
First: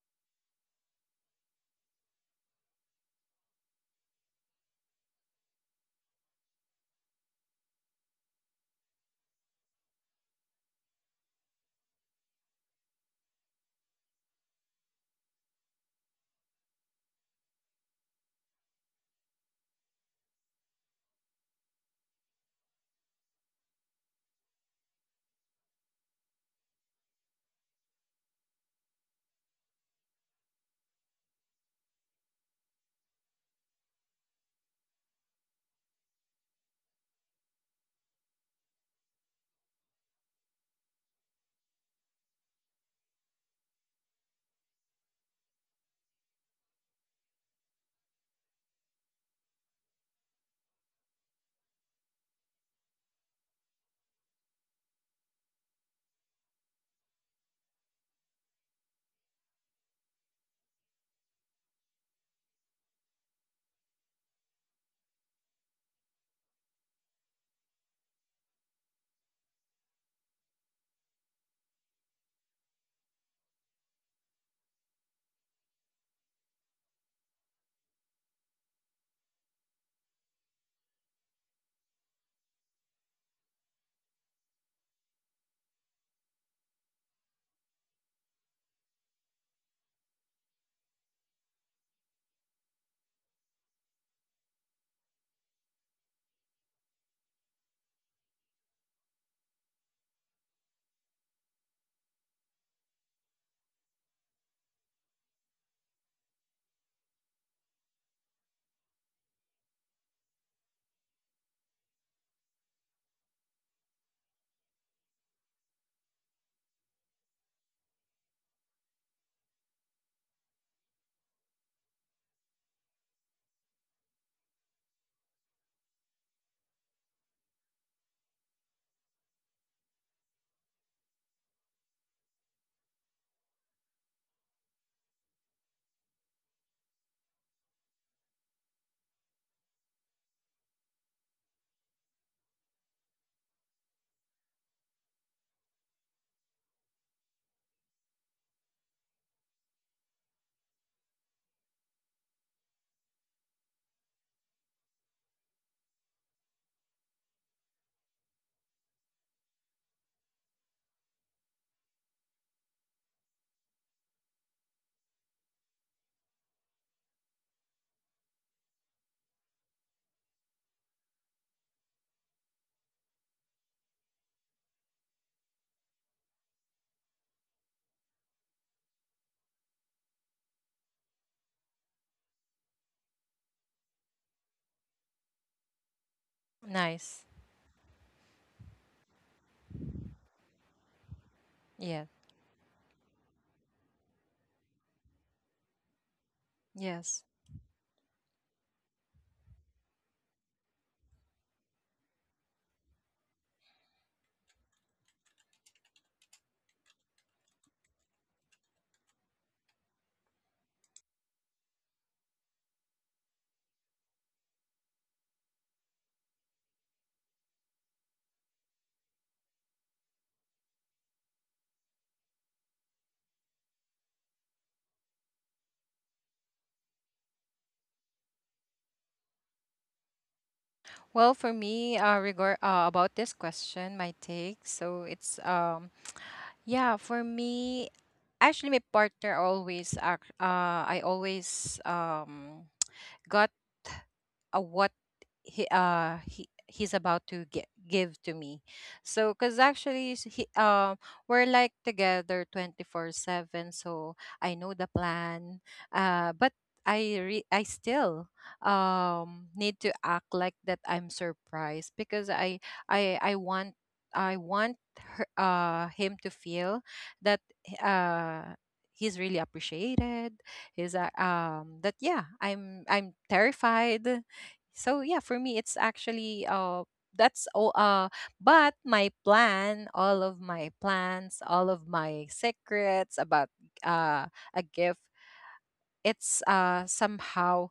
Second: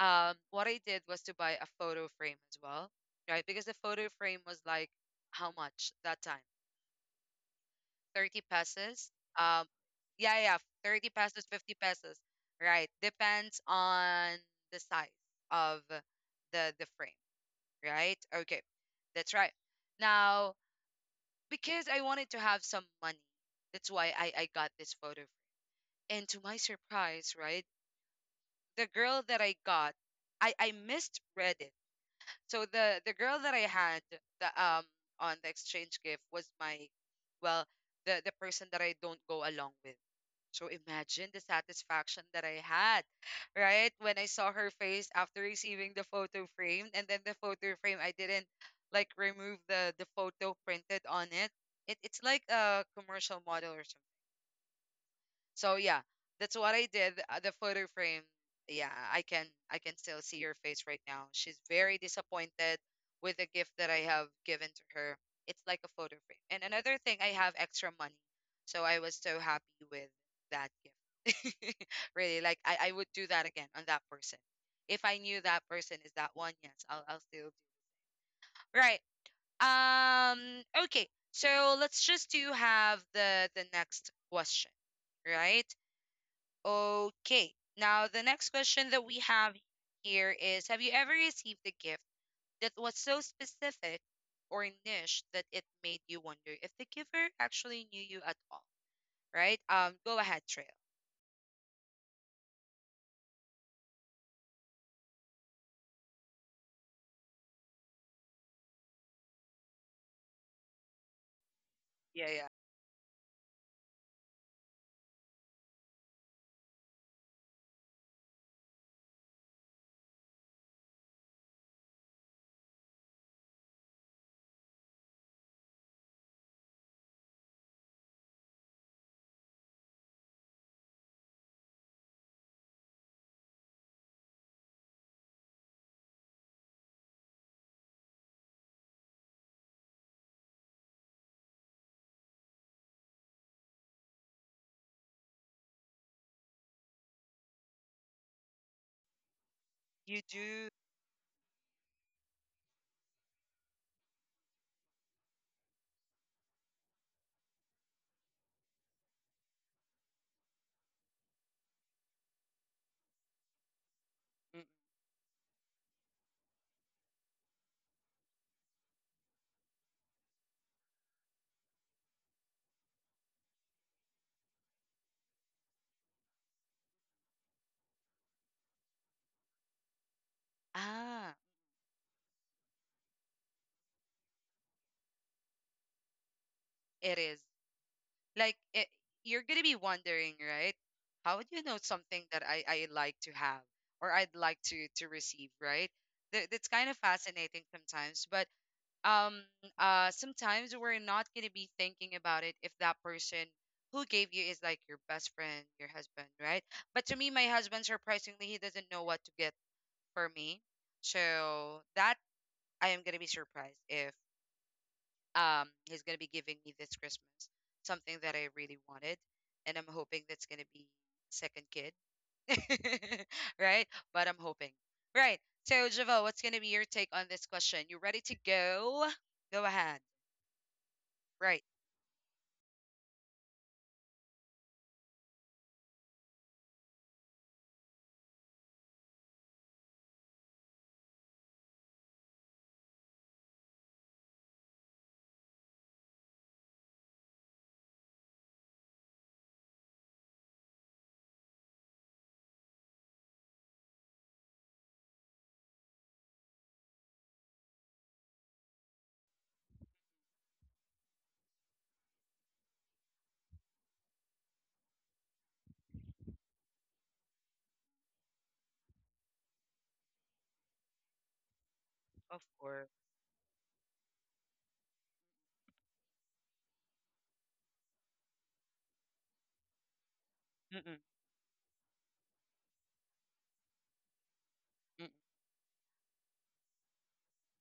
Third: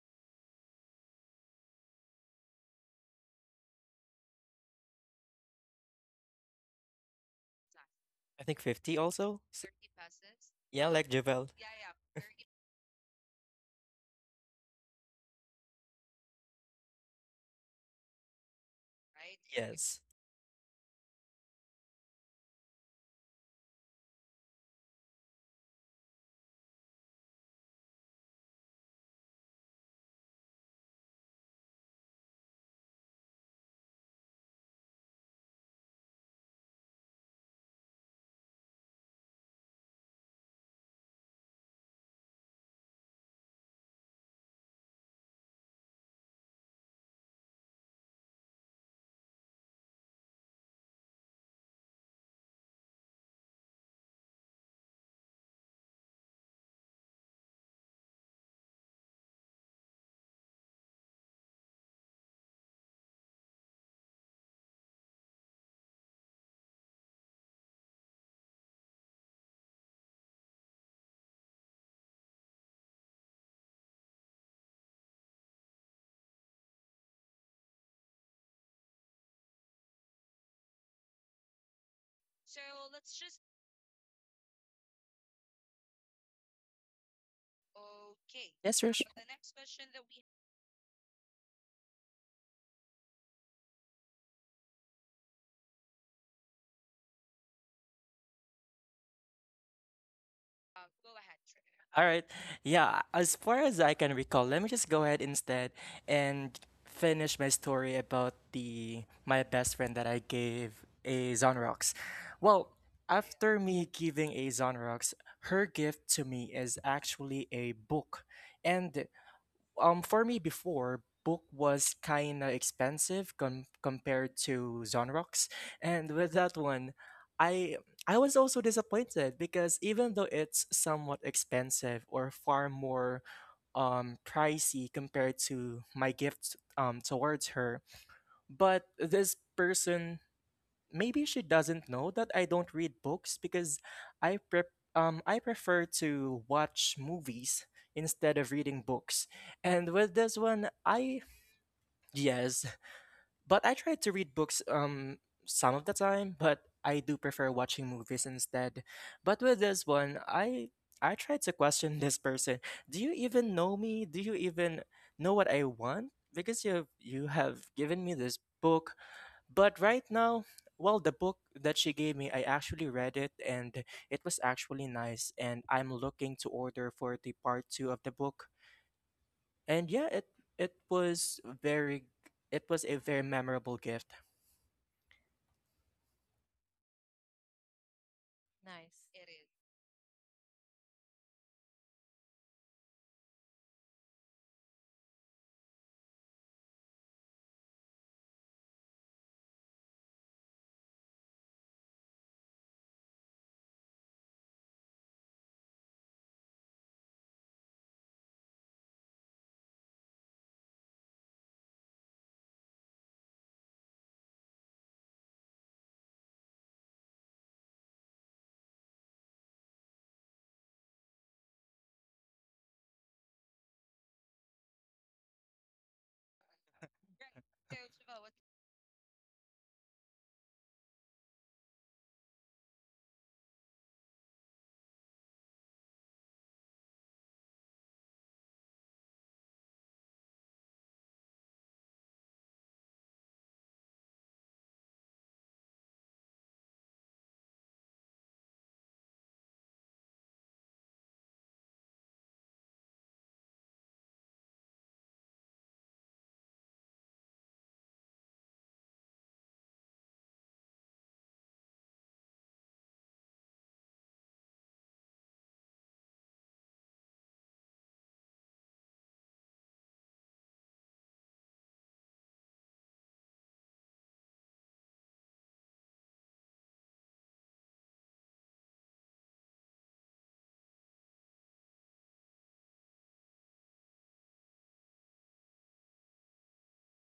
A: What I did was to buy a photo frame as well, right? Because the photo frame was like how much that time? 30
B: I think 50
A: pesos.
B: also.
A: Um,
B: So,
A: yeah, yeah,
B: yeah,
A: 30
B: like
A: pesos,
B: Javel.
A: 50 pesos. Right. Depends on the size of the frame, right? Okay. That's right.
B: Yes.
A: Now, because I wanted to have some money, that's why I got this photo frame. And to my surprise, right? The girl that I got, I misread it. So the girl that I had the on the exchange gift was my well, the person that I don't go along with. So imagine the satisfaction that I had, right? When I saw her face after receiving the photo frame, and then the photo frame, I didn't like remove the photo printed on it. It's like a commercial model or something. So yeah, that's what I did. The photo frame. Yeah, I can still see her face right now. She's very disappointed with the gift that I have given to her. It's like a photo frame. And another thing, I have extra money, so I was so happy with that gift. Really, like I would do that again on that person. If I knew that person is that one, yes, I'll still do. Right. Okay. So let's just do have the next question, right? Okay. Now, the next question
B: Yes,
A: that
B: Rush.
A: we have here is, have you ever received a gift that was so specific or niche that it made you wonder if the giver actually knew you at all? Right? Go ahead, Trail.
B: All right. Yeah, as far as I can recall, let me just go ahead instead and finish my story about the my best friend that I gave a Zonrox.
A: Yeah, yeah.
B: Well, after me giving a Zonrox, her gift to me is actually a book. And for me before, book was kind of expensive compared to Zonrox, and with that one I I was also disappointed because even though it's somewhat expensive or far more pricey compared to my gift towards her, but this person maybe she doesn't know that I don't read books because I prep I prefer to watch movies instead of reading books. And with
A: You
B: this one,
A: do.
B: I yes, but I try to read books some of the time, but I do prefer watching movies instead. But with this one, I tried to question this person. Do you even know me? Do you
A: Mm.
B: even know what I want? Because you have given me this book, but right now, well, the book that she gave me, I actually read it and it was actually nice. And I'm looking to order for the part two of the book. And
A: Ah,
B: it was very, it was a very memorable gift.
A: it
C: Nice.
A: is. Like, you're going to be wondering, right? How would you know
C: Yeah.
A: something that I like to have or I'd like to receive, right? That's kind of
C: Yes.
A: fascinating sometimes. But um sometimes we're not going to be thinking about it if that person who gave you is like your best friend, your husband, right? But to me, my husband, surprisingly, he doesn't know what to get for me. So that I am going to be surprised if he's going to be giving me this Christmas something that I really wanted. And I'm hoping that's going to be second kid. Right, but I'm hoping, right? So Javo, what's going to be your take on this question? You ready to go? Go ahead.
C: Well, for
A: Right.
C: me, regard about this question, my take, so it's. Yeah, for me, actually my partner always act. I always got what he He's about to give to me, so because actually s- he we're like together 24/7, so I know the plan. But I still need to act like that I'm surprised because I want I want him to feel that uh he's really appreciated, he's that yeah
A: Of course.
C: I'm terrified. So yeah, for me it's actually that's all but my
A: Mm-mm,
C: plans, all of my secrets about uh a gift
A: mm-mm.
C: it's somehow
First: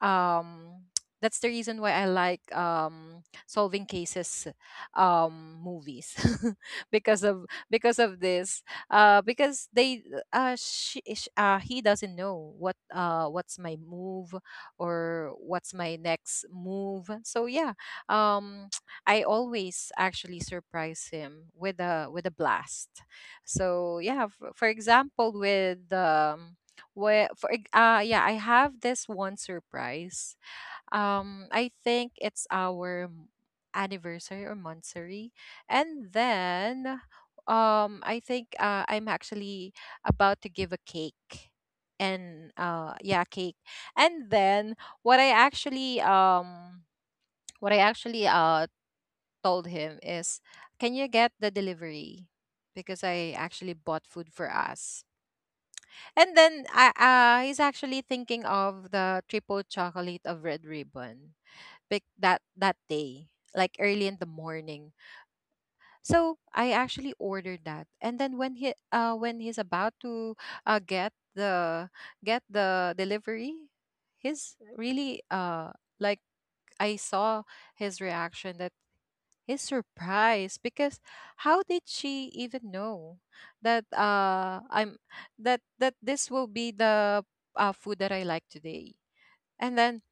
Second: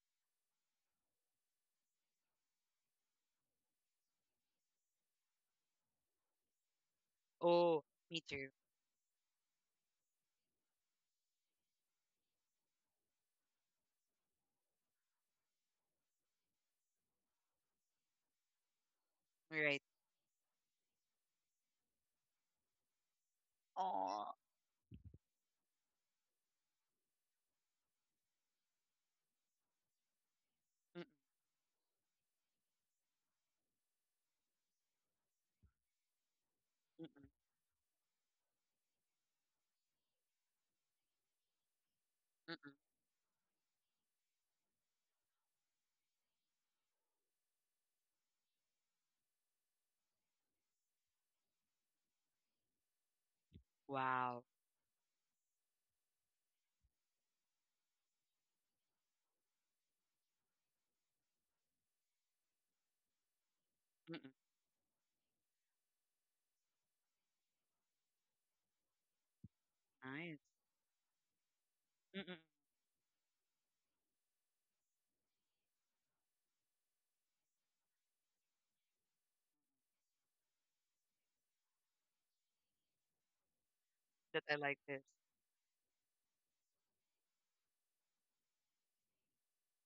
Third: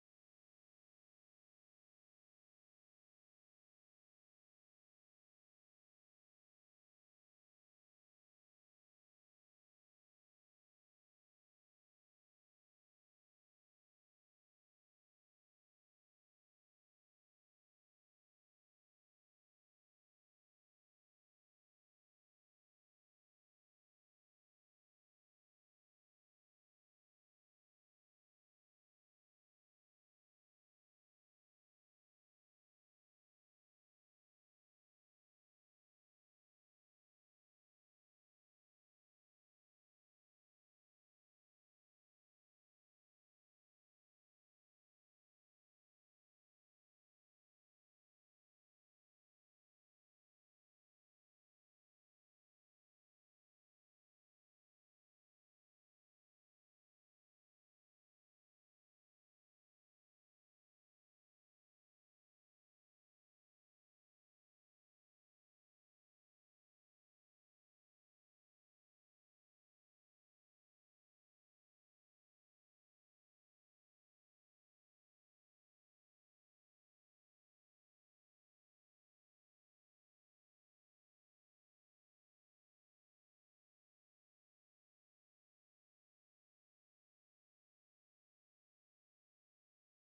C: um that's the reason why I like solving cases, movies, because of
A: Oh,
C: because of
A: me too.
C: this, because he doesn't know what's my move or what's my next move. So yeah, um I
A: Right.
C: always actually surprise him with a blast. So yeah,
A: Oh,
C: for example with, well, yeah, I have this one surprise.
A: mm-mm,
C: I think it's anniversary or monthsary, and then,
A: mm-mm,
C: I think I'm actually about to give a cake, and
A: mm-mm.
C: cake, and then what I actually um what I actually told him is, can you get the delivery? Because I actually bought food for
A: Wow.
C: us. And then I he's actually thinking of the triple chocolate of Red Ribbon, that that day, like early in the
A: Mm-mm.
C: morning. So I actually ordered that, and then when he's about to
A: Nice.
C: uh, get the get
A: Mm-mm.
C: the delivery, he's really like I saw his reaction that he's surprised because how did she even know that
A: That I
C: I'm
A: like this.
C: that that this will be the food that I like today? And then,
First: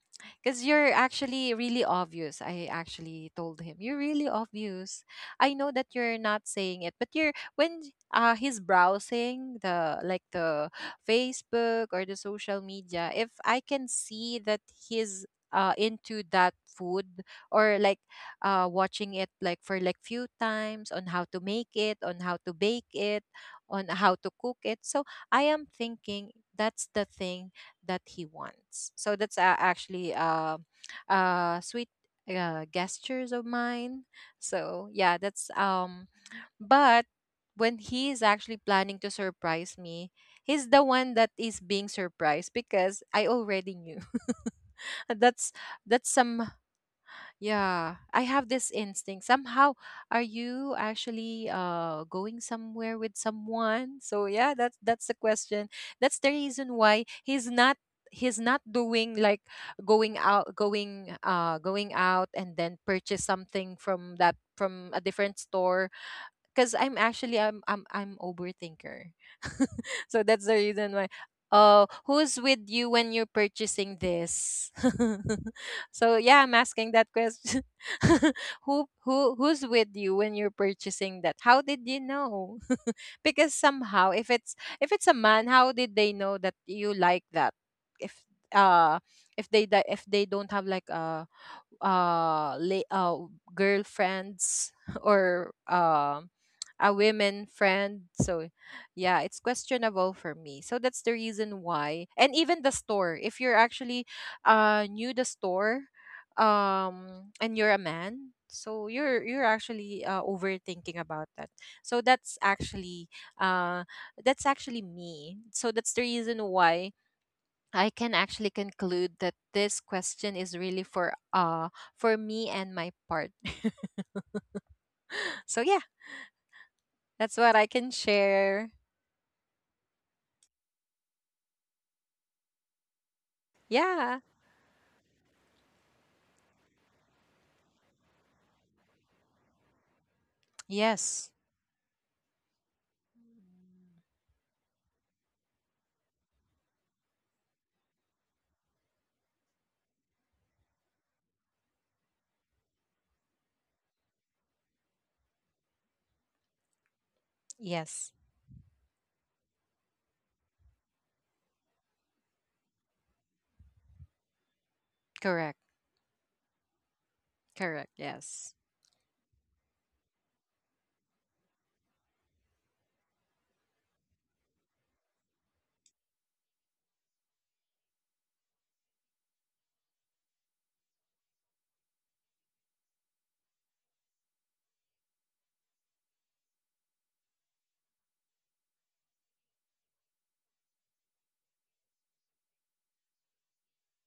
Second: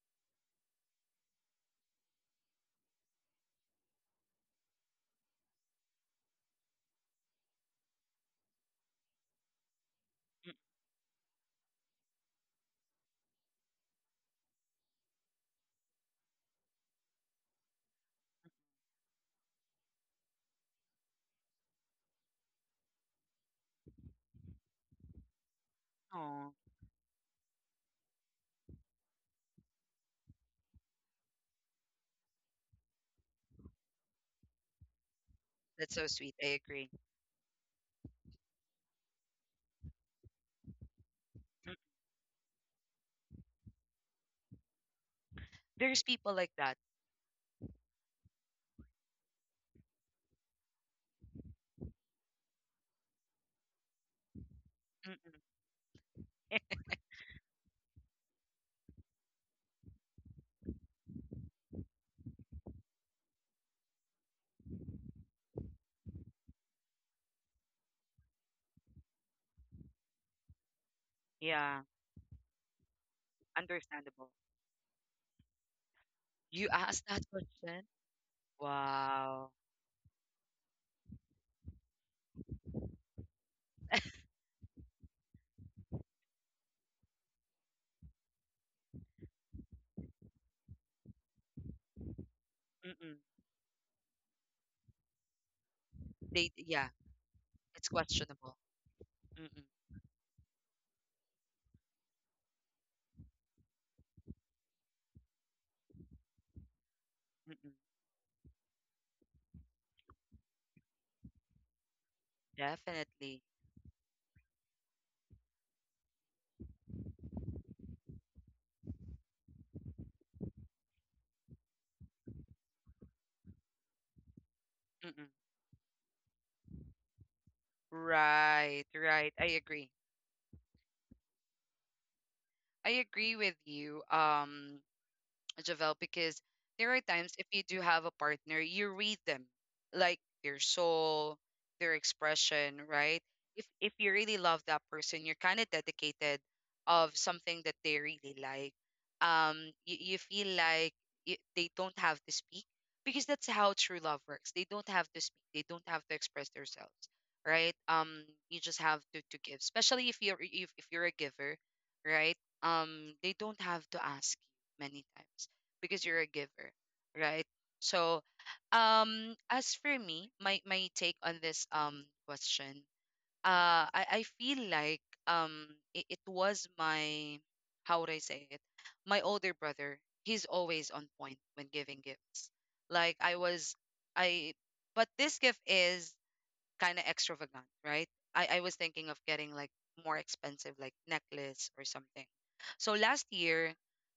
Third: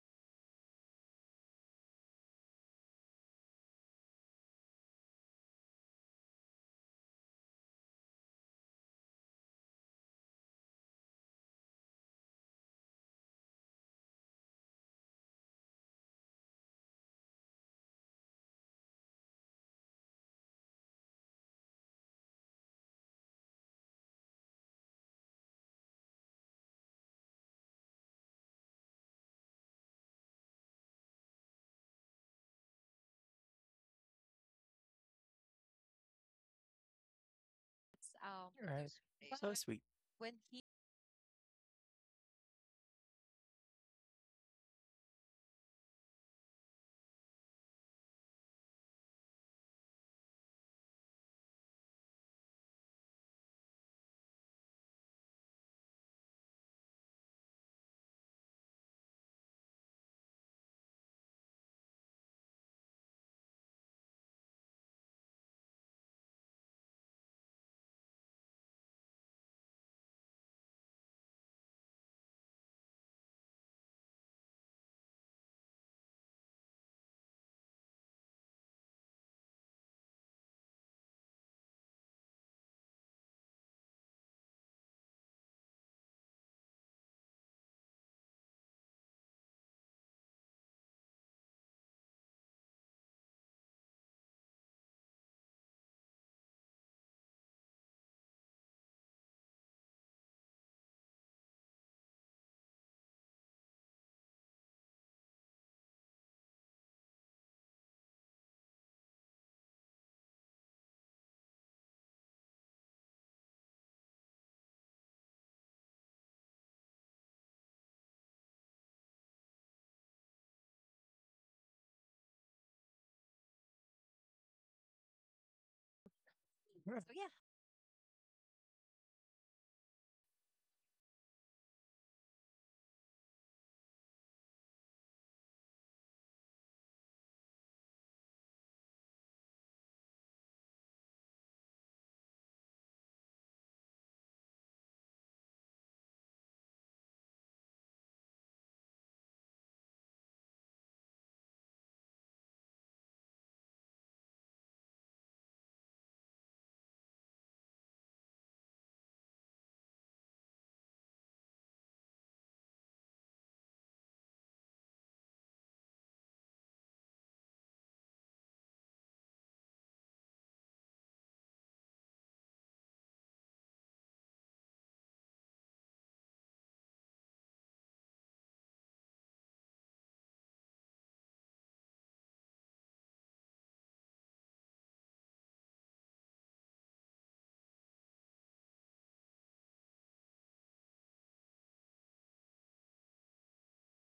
C: because you're actually really obvious. I actually told him, "You're really obvious. I know that you're not saying it, but you're when he's browsing the like
A: Mm.
C: the Facebook or the social media, if I can see that he's into that food or like watching it like for like few times on how to make it, on how to bake it, on how to cook it." So I am thinking
A: Oh,
C: that's the thing that he wants. So that's actually sweet gestures of mine. So yeah, that's
A: that's
C: um.
A: so sweet. I agree.
C: But when he is actually
B: Right.
C: planning to
B: So
C: surprise
B: sweet,
C: me, he's the one that is
A: Mm.
C: being surprised because I already knew. that's that's
A: There's people
C: some.
A: like that.
C: Yeah, I have this instinct. Somehow, are you actually going somewhere with someone? So yeah, that's the
A: Mm-mm.
C: question. That's the reason why he's not doing like going out and then purchase something from that, from a different store, because I'm actually I'm overthinker. So that's the reason why.
A: Yeah,
C: "Oh, who's with you when you're purchasing
A: understandable.
C: this?" So yeah, I'm
A: You
C: asking that
A: asked that
C: question.
A: question?
C: Who's
A: Wow.
C: with you when you're purchasing that? How did you know? Because somehow if it's a man, how did they know that you like that? If uh if they don't have like a uh, la- uh
A: Mm-mm.
C: girlfriends, or a
A: Yeah,
C: women
A: it's
C: friend, so
A: questionable.
C: yeah it's
A: Mm-mm,
C: questionable for me. So that's the reason why. And even the store, if you're actually new the store, and you're a
A: mm-mm.
C: man, so you're actually overthinking about that. So
A: Definitely.
C: uh that's actually me. So that's the reason why I can actually conclude that this question is really for me and my partner.
A: Mm-mm.
C: So yeah, that's what I can share.
A: Right, right. I agree. I agree with
C: Yeah.
A: you. Javel, because there are times if you do have a partner, you read them, like their
C: Yes.
A: soul, their expression, right? If you really love that person, you're kind of dedicated of something that they really like. You feel like y they don't have to speak because that's how true love works. They don't have to speak. They don't have to express themselves, right?
C: Yes.
A: You just have to give, especially if you're a giver, right? They don't have to ask many times
C: Correct.
A: because you're a giver, right?
C: Correct.
A: So,
C: Yes.
A: as for me, my take on this question, I feel like um it was my, how would I say it? My older brother, he's always on point when giving gifts. Like I was, I but this gift is kind of extravagant, right? I was thinking of getting like more expensive, like necklace or something. So last year,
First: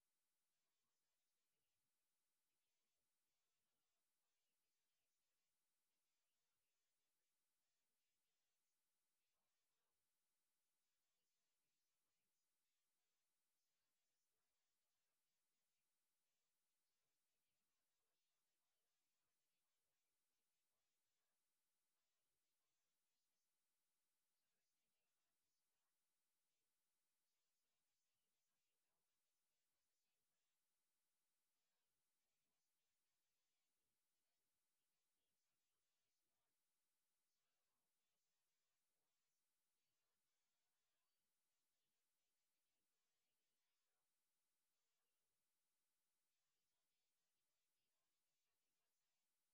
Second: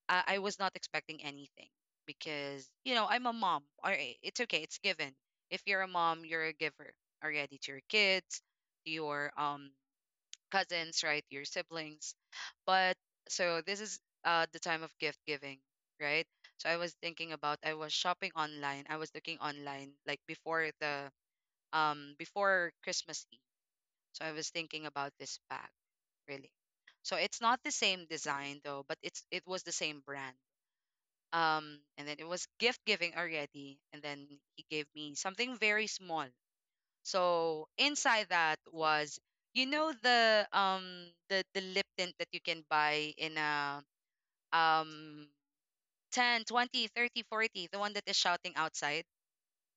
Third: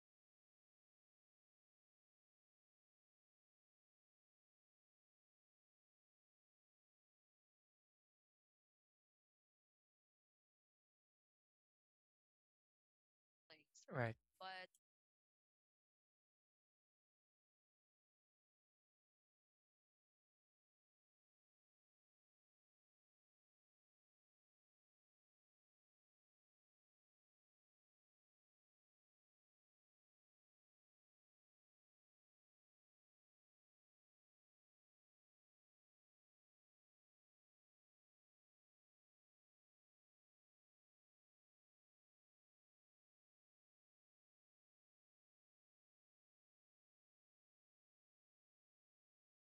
A: I was not expecting anything because, I'm a mom. All right, it's okay, it's given. If you're a mom, you're a giver already to your kids, to your cousins, right? Your siblings. But so this is
B: right.
A: the time of gift giving, right? So I was shopping online. I was looking online like before the before Christmas Eve. So I was thinking about this bag really. So it's not the same design though, but it was the same brand. And then it was gift giving already, and then he gave me something very small. So inside that was, you know the um the lip tint that you can buy in a um 10, 20, 30, 40, the one that is shouting outside.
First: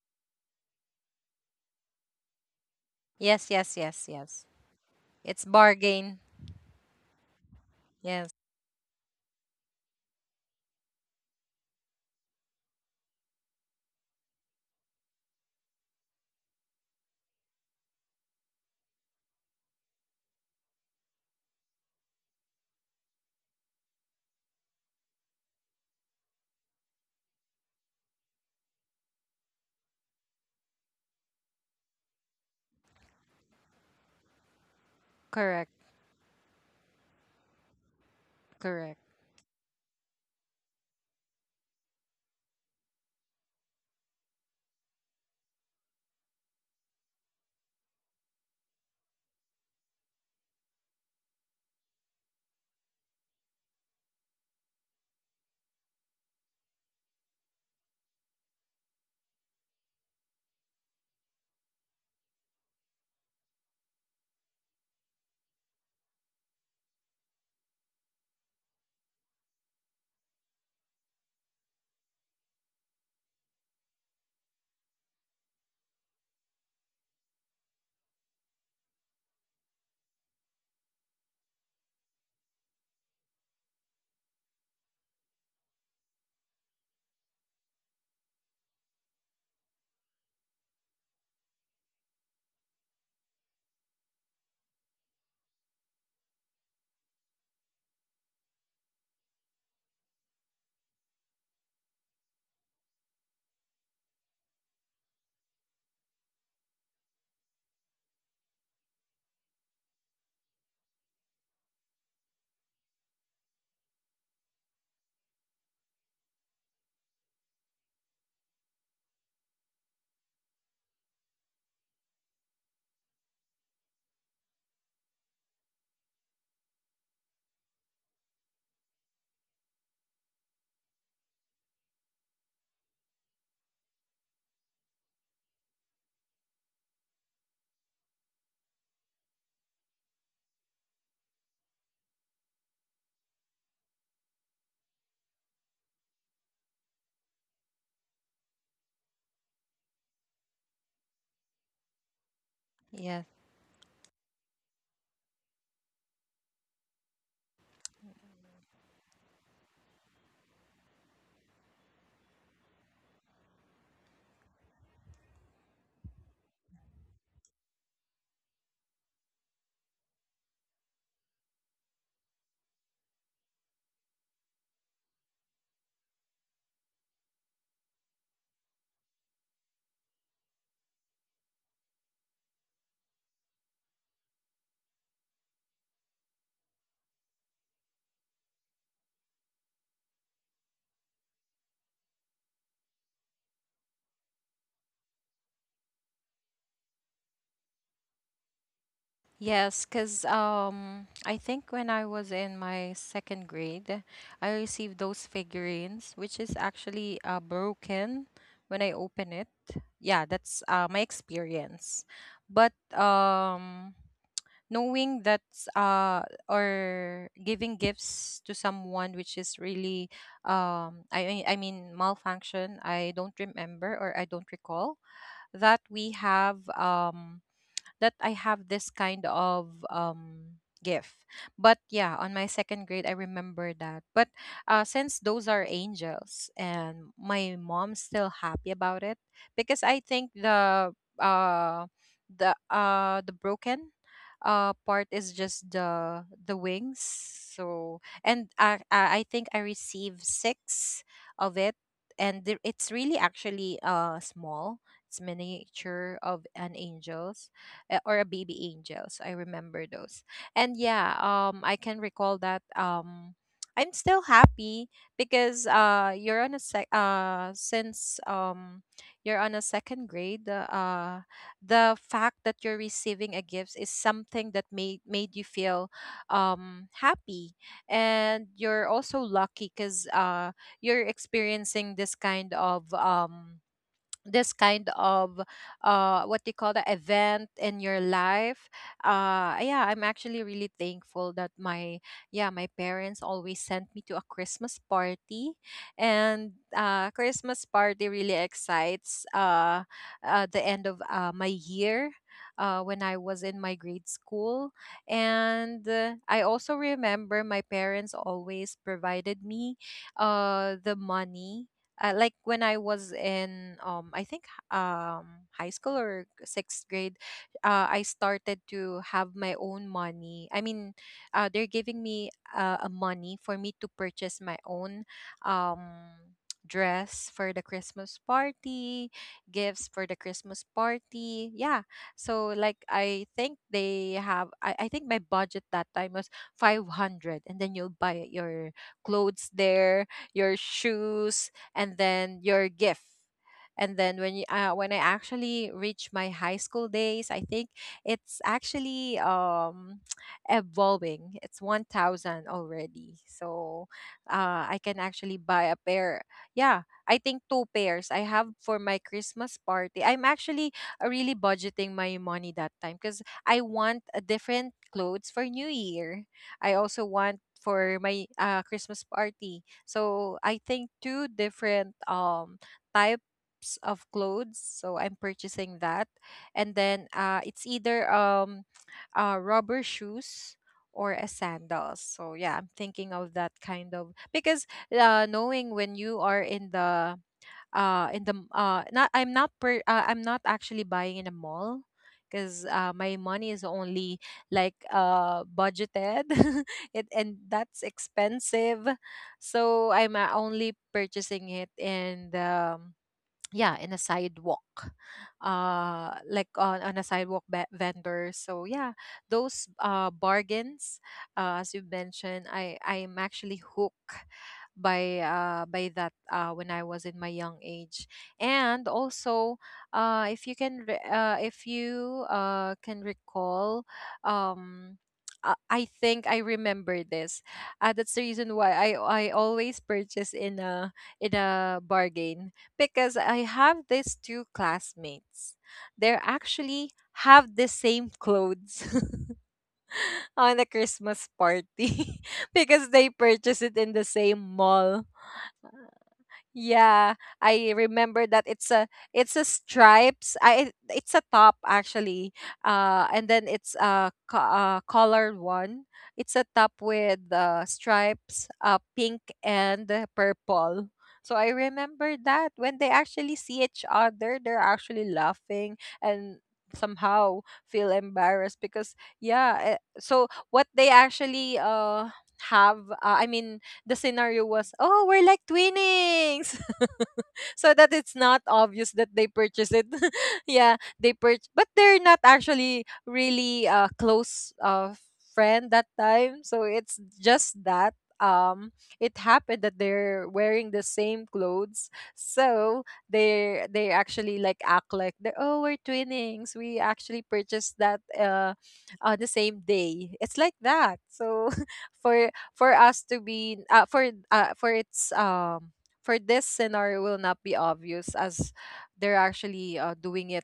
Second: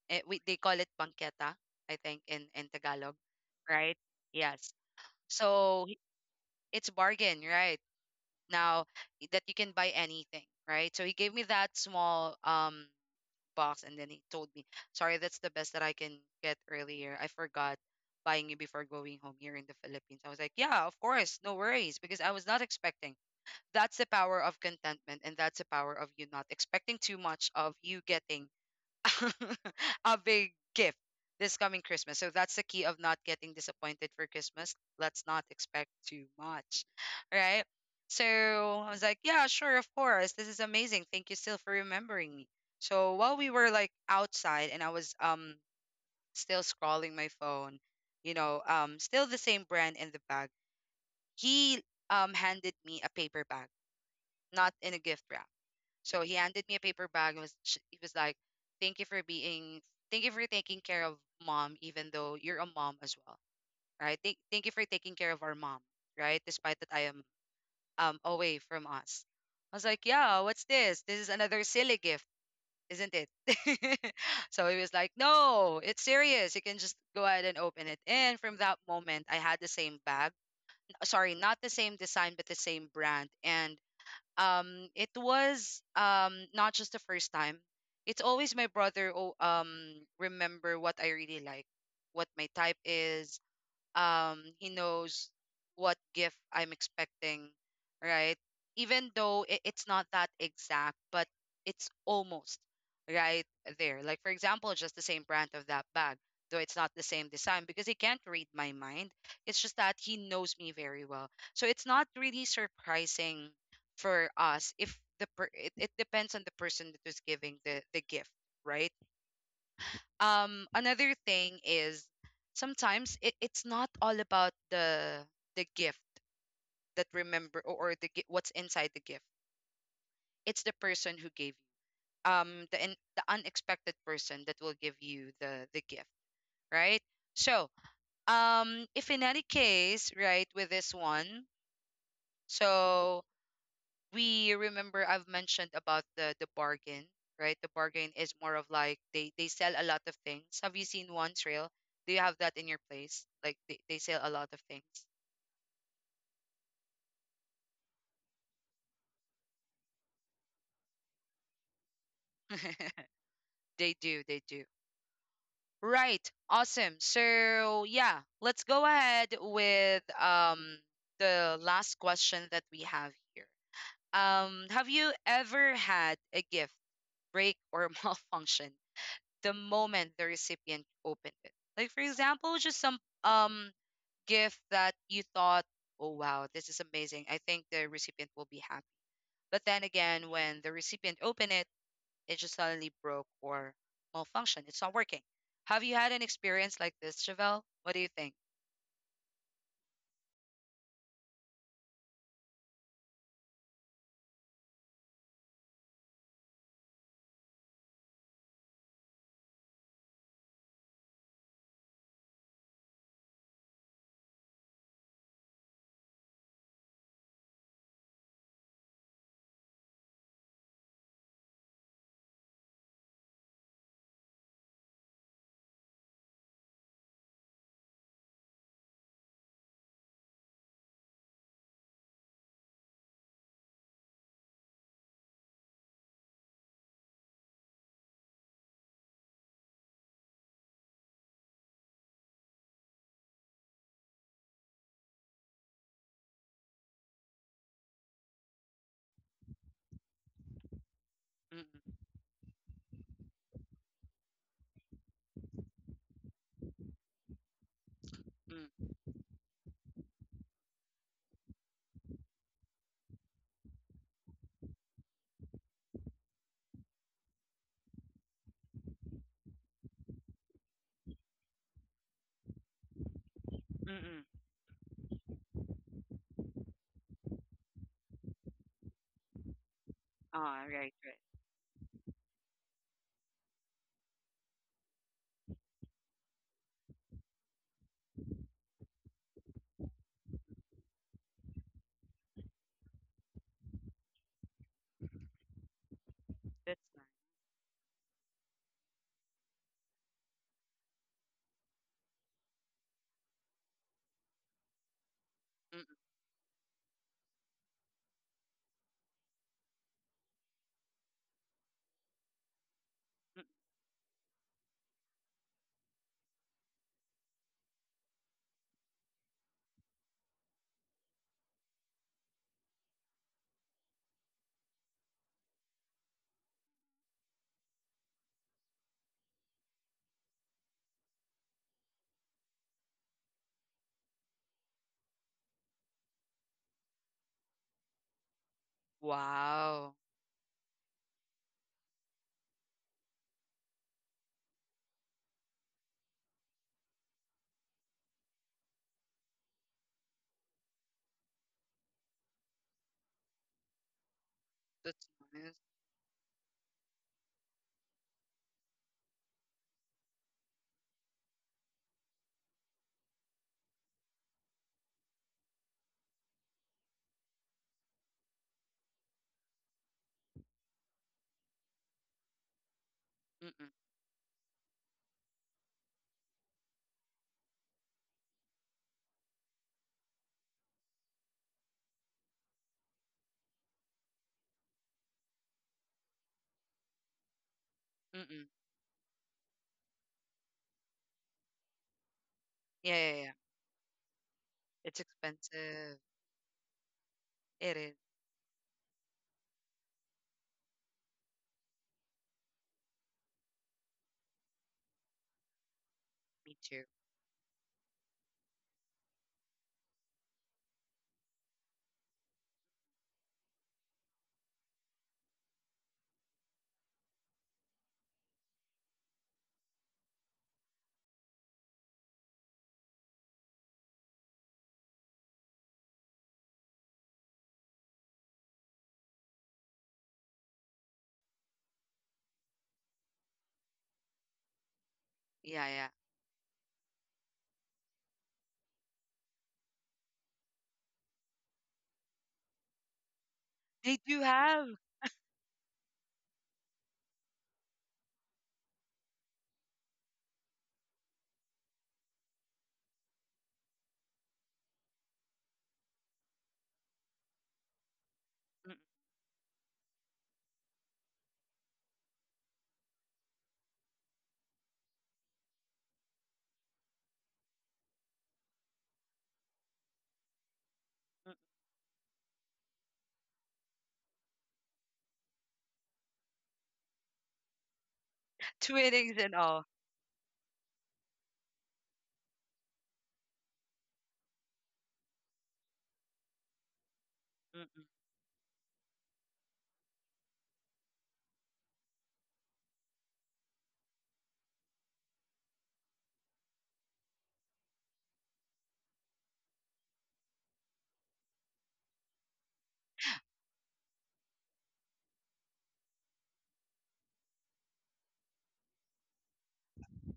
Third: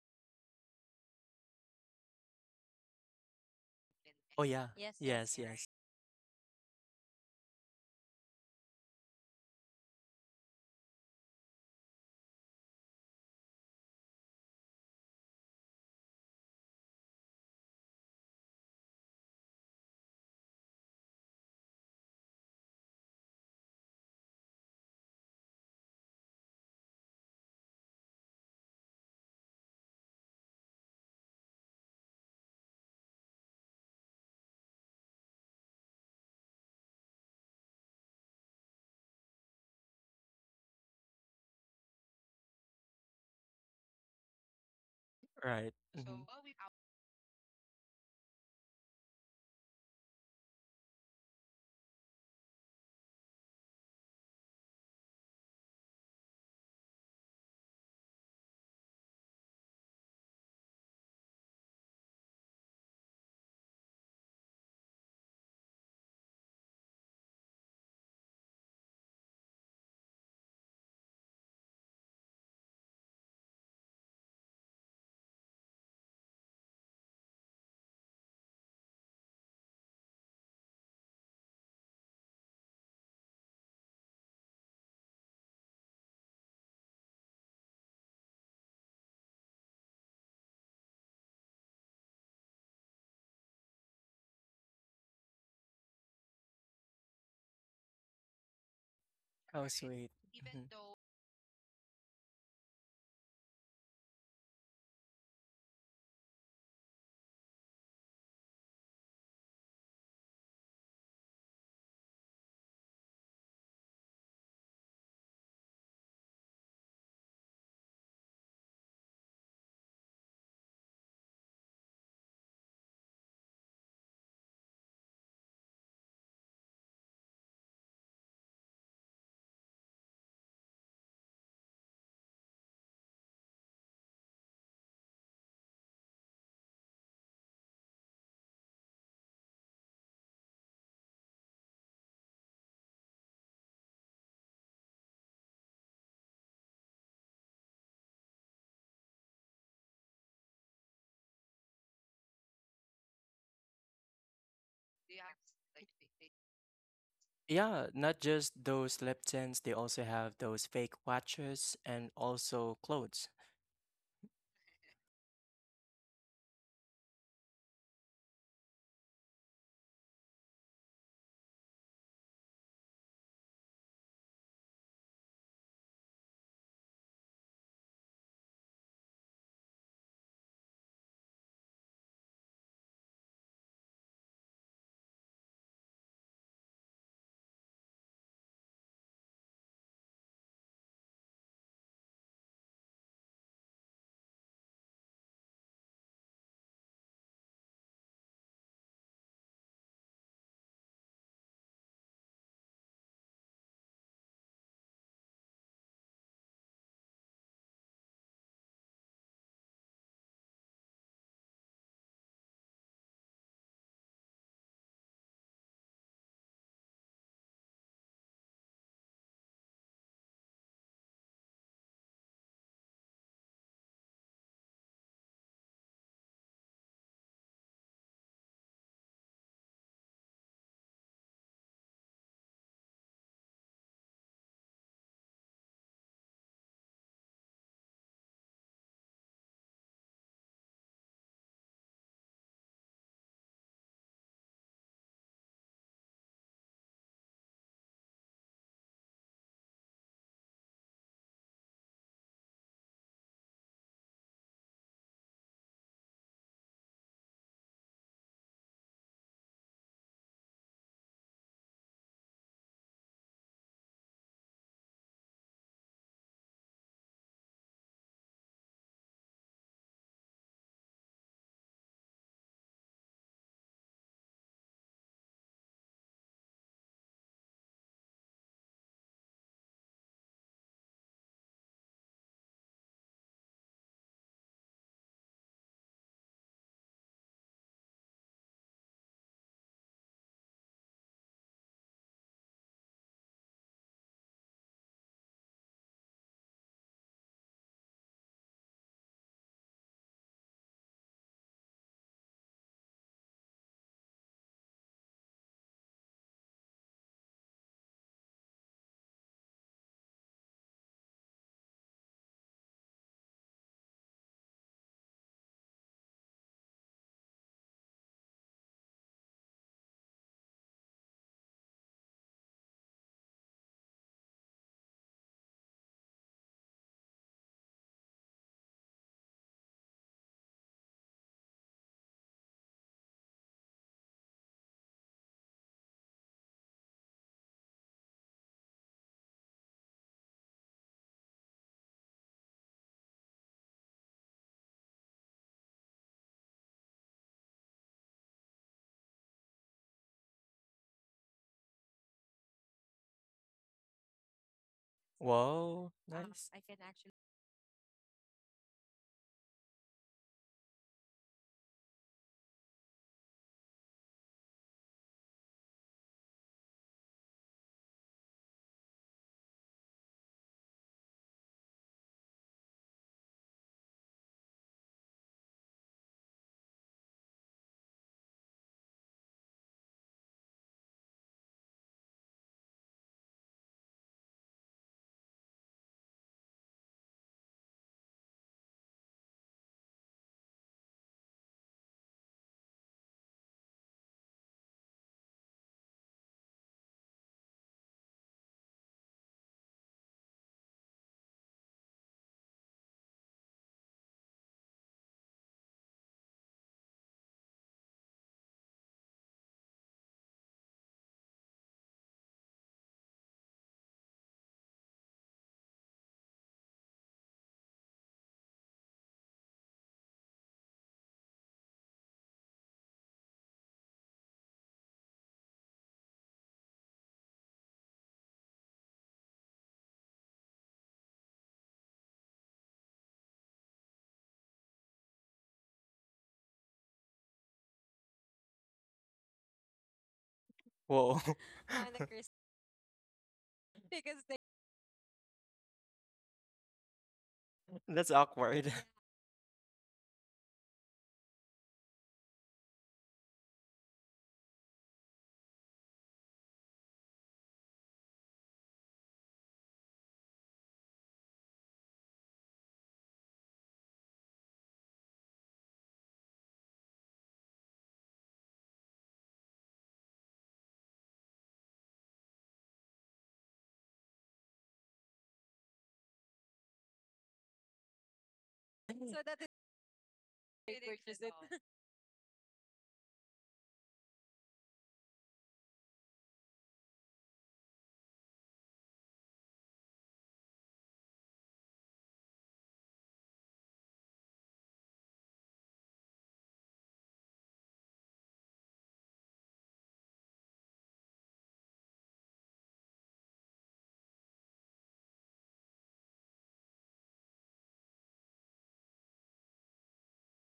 A: They call it banqueta, I think in Tagalog,
C: Yes, yes,
A: right?
C: yes,
B: oh
C: yes.
B: yeah,
A: Yes.
B: yes,
C: It's
A: So
C: bargain.
A: it's bargain, right?
C: Yes.
A: Now that you can buy anything, right? So he gave me that small box, and then he told me, "Sorry, that's the best that I can get earlier. I forgot buying you before going home here in the Philippines." I was like, "Yeah, of course, no worries," because I was not expecting. That's the power of contentment, and that's the power of you not expecting too much of you getting a big gift this coming Christmas. So that's the key of not getting disappointed for Christmas. Let's not
C: Correct.
A: expect too much, right? So I
C: Correct.
A: was like, yeah, sure, of course. This is amazing. Thank you still for remembering me. So while we were like outside and I was
B: right. yes, right. hmm.
A: still scrolling my phone, still the same brand in the bag, he handed me a paper bag, not in a gift wrap. So he handed me a paper bag and he was like, "Thank you for being, thank you for taking care of mom, even though you're a mom as well, right? Thank, thank you for taking care of our mom, right? Despite that I am away from us." I was like, "Yeah, what's this? This is another silly gift, isn't it?" So he was like, "No, it's serious. You can just go ahead and open it." And from that moment, I had the same bag. Sorry, not the same design, but the same brand. And it was not just the first time. It's always my brother who, remember what I really like, what my type is. He knows what gift I'm expecting, right? Even though it,
B: Oh
A: it's not
B: sweet.
A: that
B: hmm.
A: exact, but it's almost right there. Like, for example, just the same brand of that bag, though it's not the same design because he can't read my mind. It's just that he knows me very well. So it's not really surprising for us. If it depends on the person that was giving the gift, right? Another thing is, sometimes it's not all about the gift that remember, or what's inside the gift. It's the person who gave you, the unexpected person that will give you the gift, right? So if in any case, right, with this one, so we remember I've mentioned about the bargain, right? The bargain is more of like they sell a lot of things. Have you seen one, Trail? Do you have that in your
C: Yes.
A: place? Like they sell a lot of things.
B: Yeah, not just those lip, they also have those fake watches and also clothes.
A: They do, they do. Right. Awesome. So yeah, let's go ahead with the last question that we have here. Have you ever had a gift break or malfunction the moment the recipient opened it? Like, for example, just some um gift that you thought, "Oh wow, this is amazing. I think the recipient will be happy." But then again, when the recipient opened it, it just suddenly broke or malfunctioned. It's not working. Have you had an experience like this, Chevelle? What do you think?
C: Yes, because I think when I was in my second grade, I received those figurines, which is actually broken when I open it. Yeah, that's my experience. But knowing that uh, or giving gifts to someone which is really, I mean, malfunction, I don't remember or I don't recall that we have. That I have this kind of gift. But yeah, on my second grade I remember that. But since those are angels and my mom's still happy about it because I think uh the broken part is just the wings. So, and I think I received 6 of it,
A: Mm-mm,
C: and it's really actually small, it's miniature of an angels, eh, or a baby
A: mm,
C: angels. I remember those. And yeah, I can recall that. I'm still happy because you're on a sec. Since you're on a second grade, the fact that you're receiving a gift is
A: mm, mm,
C: something that
A: mm.
C: made you feel happy, and you're also lucky because
A: Ah,
C: you're
A: right, right.
C: experiencing this kind of this kind of what they call the event in your life. Yeah, I'm actually really thankful that my yeah, my parents always sent me to a Christmas party, and
A: That's nice.
C: Christmas party really excites the end of my year, when I was in my grade school. And
A: Mm-mm,
C: I also remember my parents always provided me the money, like when I was
A: mm, mm.
C: in I think high school or sixth grade, I started to have my own money. I mean, they're giving me a money for me to purchase my own um dress for the Christmas party, gifts for the Christmas party. Yeah. So like I think I think my budget that time was 500, and then you'll buy your clothes there,
A: Wow,
C: your shoes, and then your gift. And then when I actually reach my high school days, I think it's actually evolving. It's 1,000 already, so I can
A: that's
C: actually buy
A: nice.
C: a
B: Whoa,
C: pair.
B: nice.
C: Yeah, I think two pairs I have for my Christmas party. I'm actually really budgeting my money that time because I want a different clothes for New Year. I also want for my Christmas party. So I think two different types
A: Mm-mm,
C: of clothes. So I'm purchasing that, and then it's either rubber shoes or a sandals. So yeah, I'm thinking of that kind of because knowing when you are in the m-
A: mm-mm.
C: not I'm not per I'm not actually buying in a mall because my
A: Yeah, yeah,
C: money
A: yeah.
C: is only like
A: It's
C: budgeted
A: expensive.
C: it, and that's
A: It is.
C: expensive. So I'm only purchasing it in the yeah, in a sidewalk, like
A: Me
C: on a
A: too.
C: sidewalk vendor. So yeah, those bargains, as you mentioned, I'm actually hooked by that when I was in my young age. And also if you can recall, um I think I remember this. That's the reason why I always purchase in a bargain, because I have these two classmates.
A: Yeah,
C: They
A: yeah.
C: actually have the same clothes on the
B: Whoa,
C: Christmas
B: I'm
C: party because they purchased it in the
A: They
C: same
A: do have,
C: mall. Yeah, I
B: that's
C: remember that
B: awkward. Yeah.
C: it's a stripes. I It's a top actually. And then it's a colored one. It's a top with stripes,
A: mm,
C: pink and purple. So I remember that when they actually see each other, they're actually laughing and somehow feel embarrassed because yeah, eh, so what they actually
A: mm,
C: have I mean the scenario was, oh, we're like twinnings. So that it's not obvious that they
A: twinnings and
C: purchased it.
A: all,
C: Yeah, they purchased, but they're not actually really close friend that time. So it's just
A: mm,
C: that
A: mm,
C: um it happened that they're wearing the same clothes, so they actually like act like they oh, we're twinnings, we actually purchased that on the same day, it's like that. So for us to be for its for this scenario will not be obvious as they're actually doing it.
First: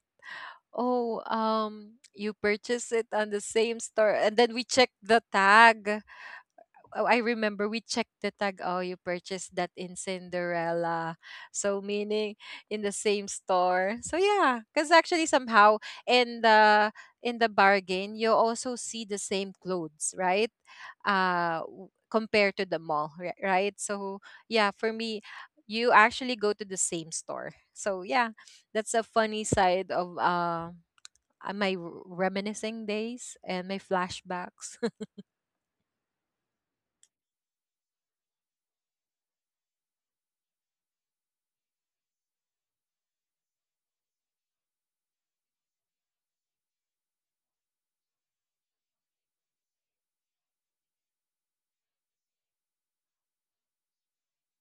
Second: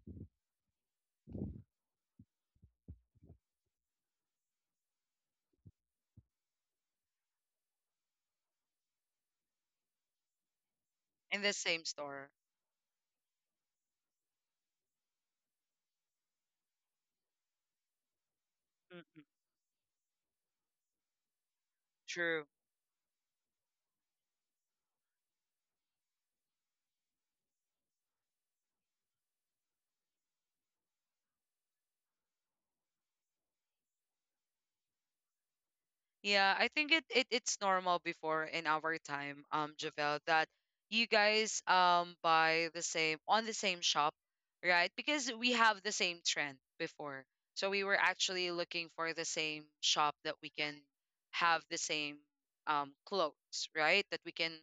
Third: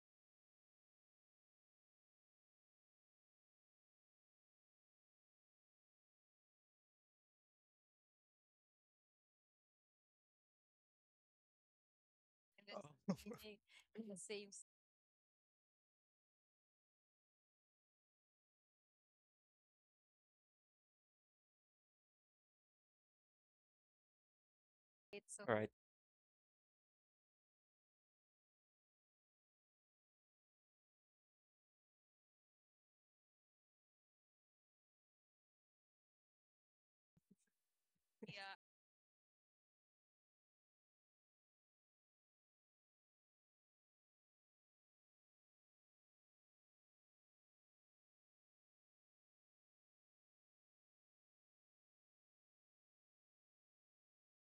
C: Oh, you purchase it on the same store, and then we check the tag, oh, I remember we checked the tag. Oh, you purchased that in Cinderella.
A: in the
C: So
A: same store.
C: meaning in the same store. So yeah, because actually somehow in the in the bargain you also
A: Mm,
C: see the
A: mm,
C: same clothes, right?
A: true.
C: Compared to the mall, right? So yeah, for me,
B: Right.
C: you actually go to the same store. So yeah, that's a funny side of my reminiscing days and my flashbacks.
A: Yeah, I think it's normal before in our time, Javel, that you guys buy the same on the same shop, right? Because we have the same trend before. So we were actually looking for the same shop that we can have the same clothes, right? That we can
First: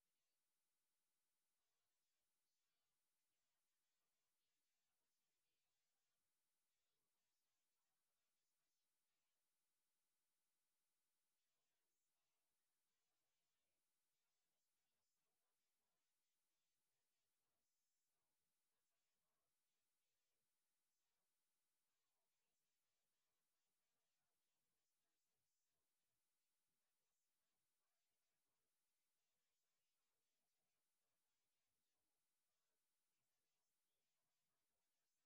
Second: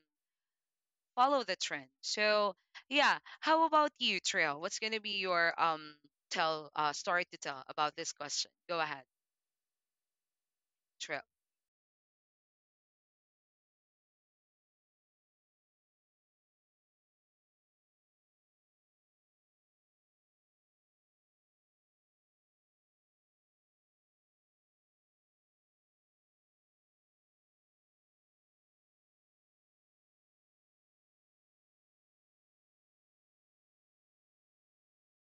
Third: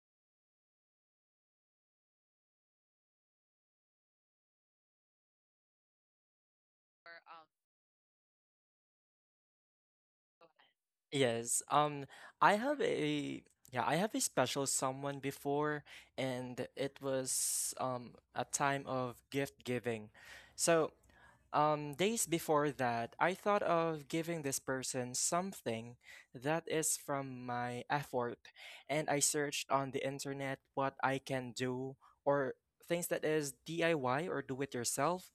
A: follow the trend. So yeah, how about you, Trail? What's gonna be your tell story to tell about this question? Go ahead, Trail.
B: Yes. I have a yeah, I have a special someone before, and it was a time of gift giving. So days before that, I thought of giving this person something that is from my effort, and I searched on the internet what I can do or things that is DIY or do it yourself.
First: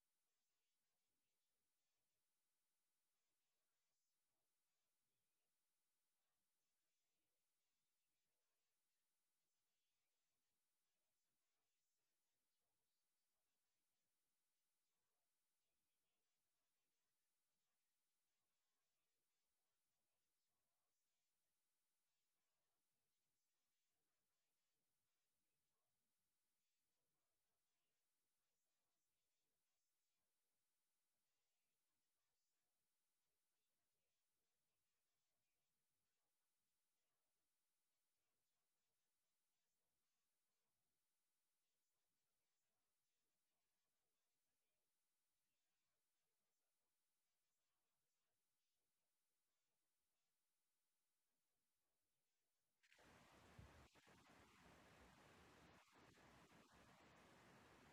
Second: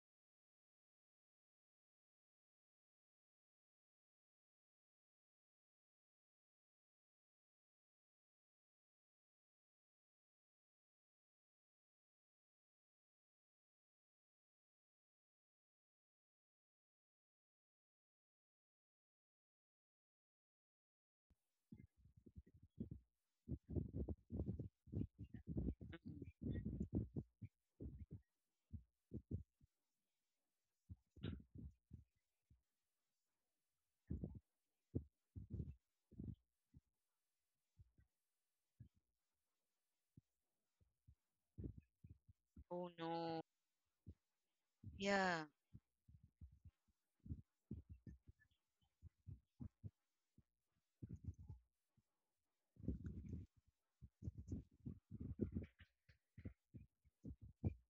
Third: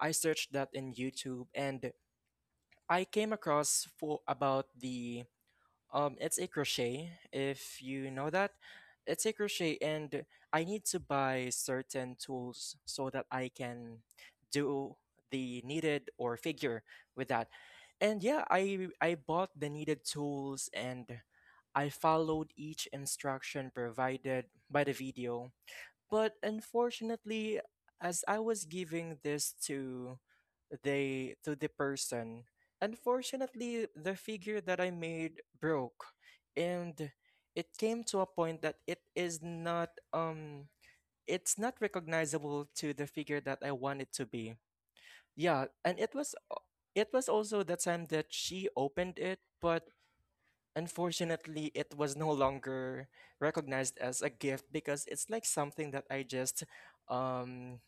B: I searched that in YouTube and I came across for about the it's a crochet, if you know that. It's a crochet, and I need to buy certain tools so that I can do the needed or figure with that. And yeah, I bought the needed tools and I followed each instruction provided by the video,
A: Mhm.
B: but unfortunately, as I was giving this to the person, unfortunately, the figure that I made broke, and it came to a point that it is not it's not recognizable
A: Oh
B: to the
A: no.
B: figure that I want it to be.
A: Yeah.
B: Yeah, and it was also the time that she opened it, but unfortunately, it was no longer recognized as a gift because it's like something um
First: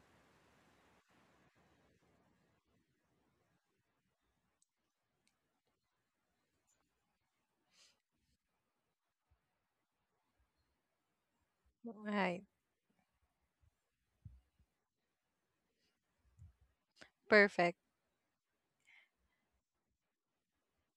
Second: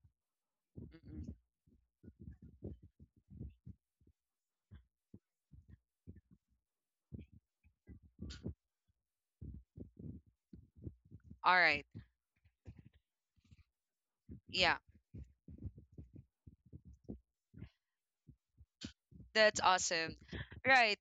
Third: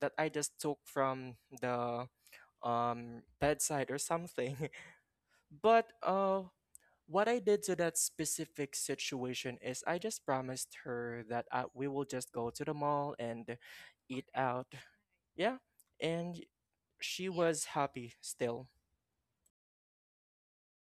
B: that I just took
A: Mm-mm.
B: from the bedside or something. But what I did to that specific situation is I just promised her that
A: All
B: we
A: right.
B: will just
C: Right,
B: go to the mall and eat out.
A: Yeah,
B: Yeah. And she was
C: perfect.
B: happy still.
A: that's awesome. Right.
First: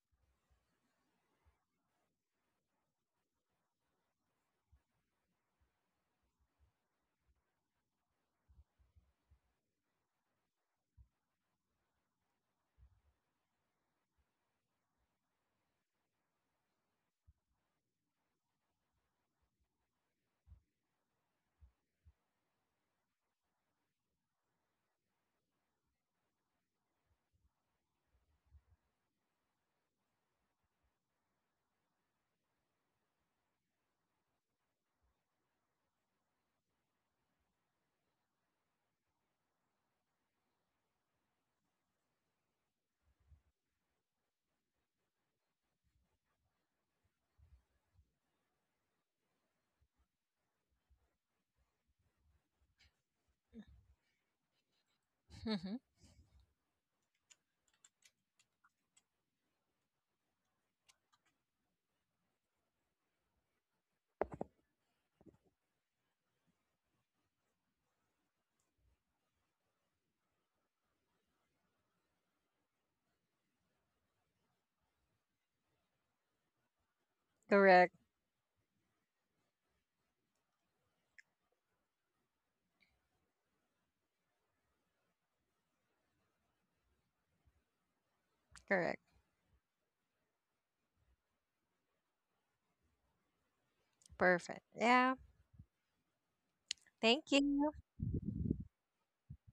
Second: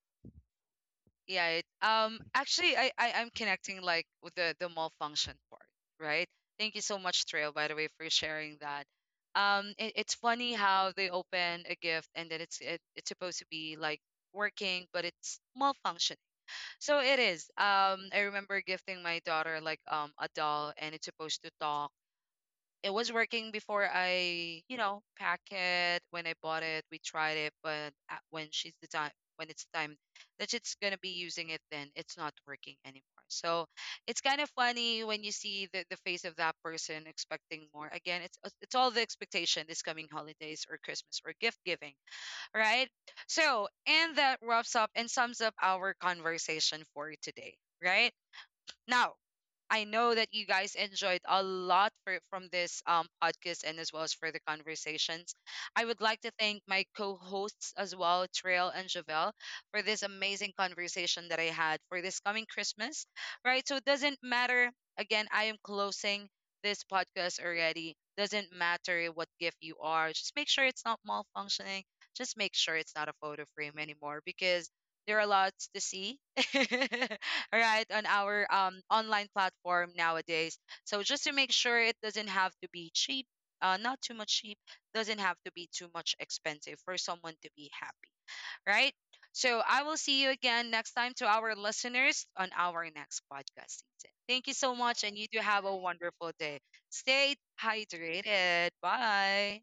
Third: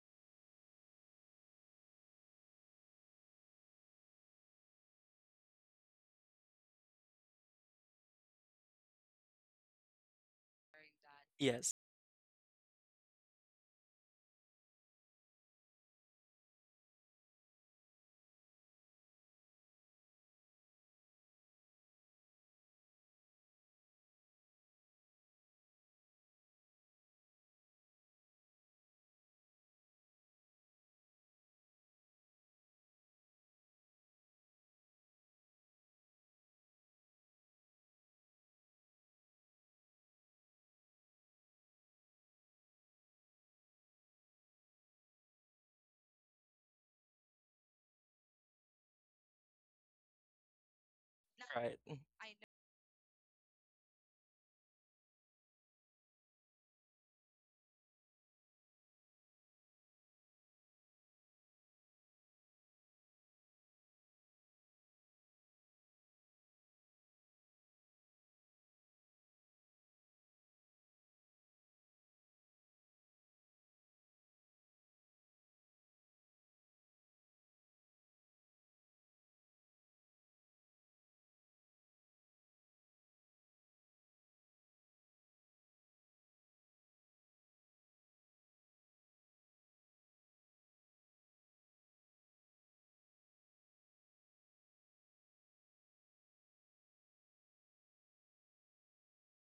A: Yeah. Actually, I'm connecting like with the malfunction part. Right. Thank you so much, Trail, by the way, for sharing that. It's funny how they open a
B: Yes.
A: gift and then it's supposed to be like working, but it's malfunctioning. So it is. I remember gifting my daughter like a doll, and it's supposed to talk. It was working before I, pack it. When I bought it, we tried it, but at, when she's the time, when it's time that she's gonna be using it, then it's not working anymore. So it's kind of funny when you see the face of that person expecting more. Again, it's all the expectation this coming holidays or Christmas or gift giving, right? So, and that wraps up and sums up our conversation for today, right? Now, I know that you guys enjoyed a lot
B: Right.
A: from this podcast, and as well as for the conversations. I would like to thank my co hosts as well, Trail and Javel, for this amazing conversation that I had for this coming Christmas, right? So it doesn't matter. Again, I am closing this podcast already. Doesn't matter what gift you are, just make sure it's not malfunctioning. Just make sure it's not a photo frame anymore because there are lots to see. All right,
C: Correct,
A: on our online platform nowadays, so just to make sure, it doesn't have to be cheap, not too much cheap, doesn't have to be too much expensive for someone to be happy, right?
C: correct.
A: So I will see you again next time, to our listeners, on our next podcast season. Thank you
C: Perfect.
A: so much, and
C: Yeah.
A: you do have a wonderful day. Stay
C: Thank you.
A: hydrated. Bye.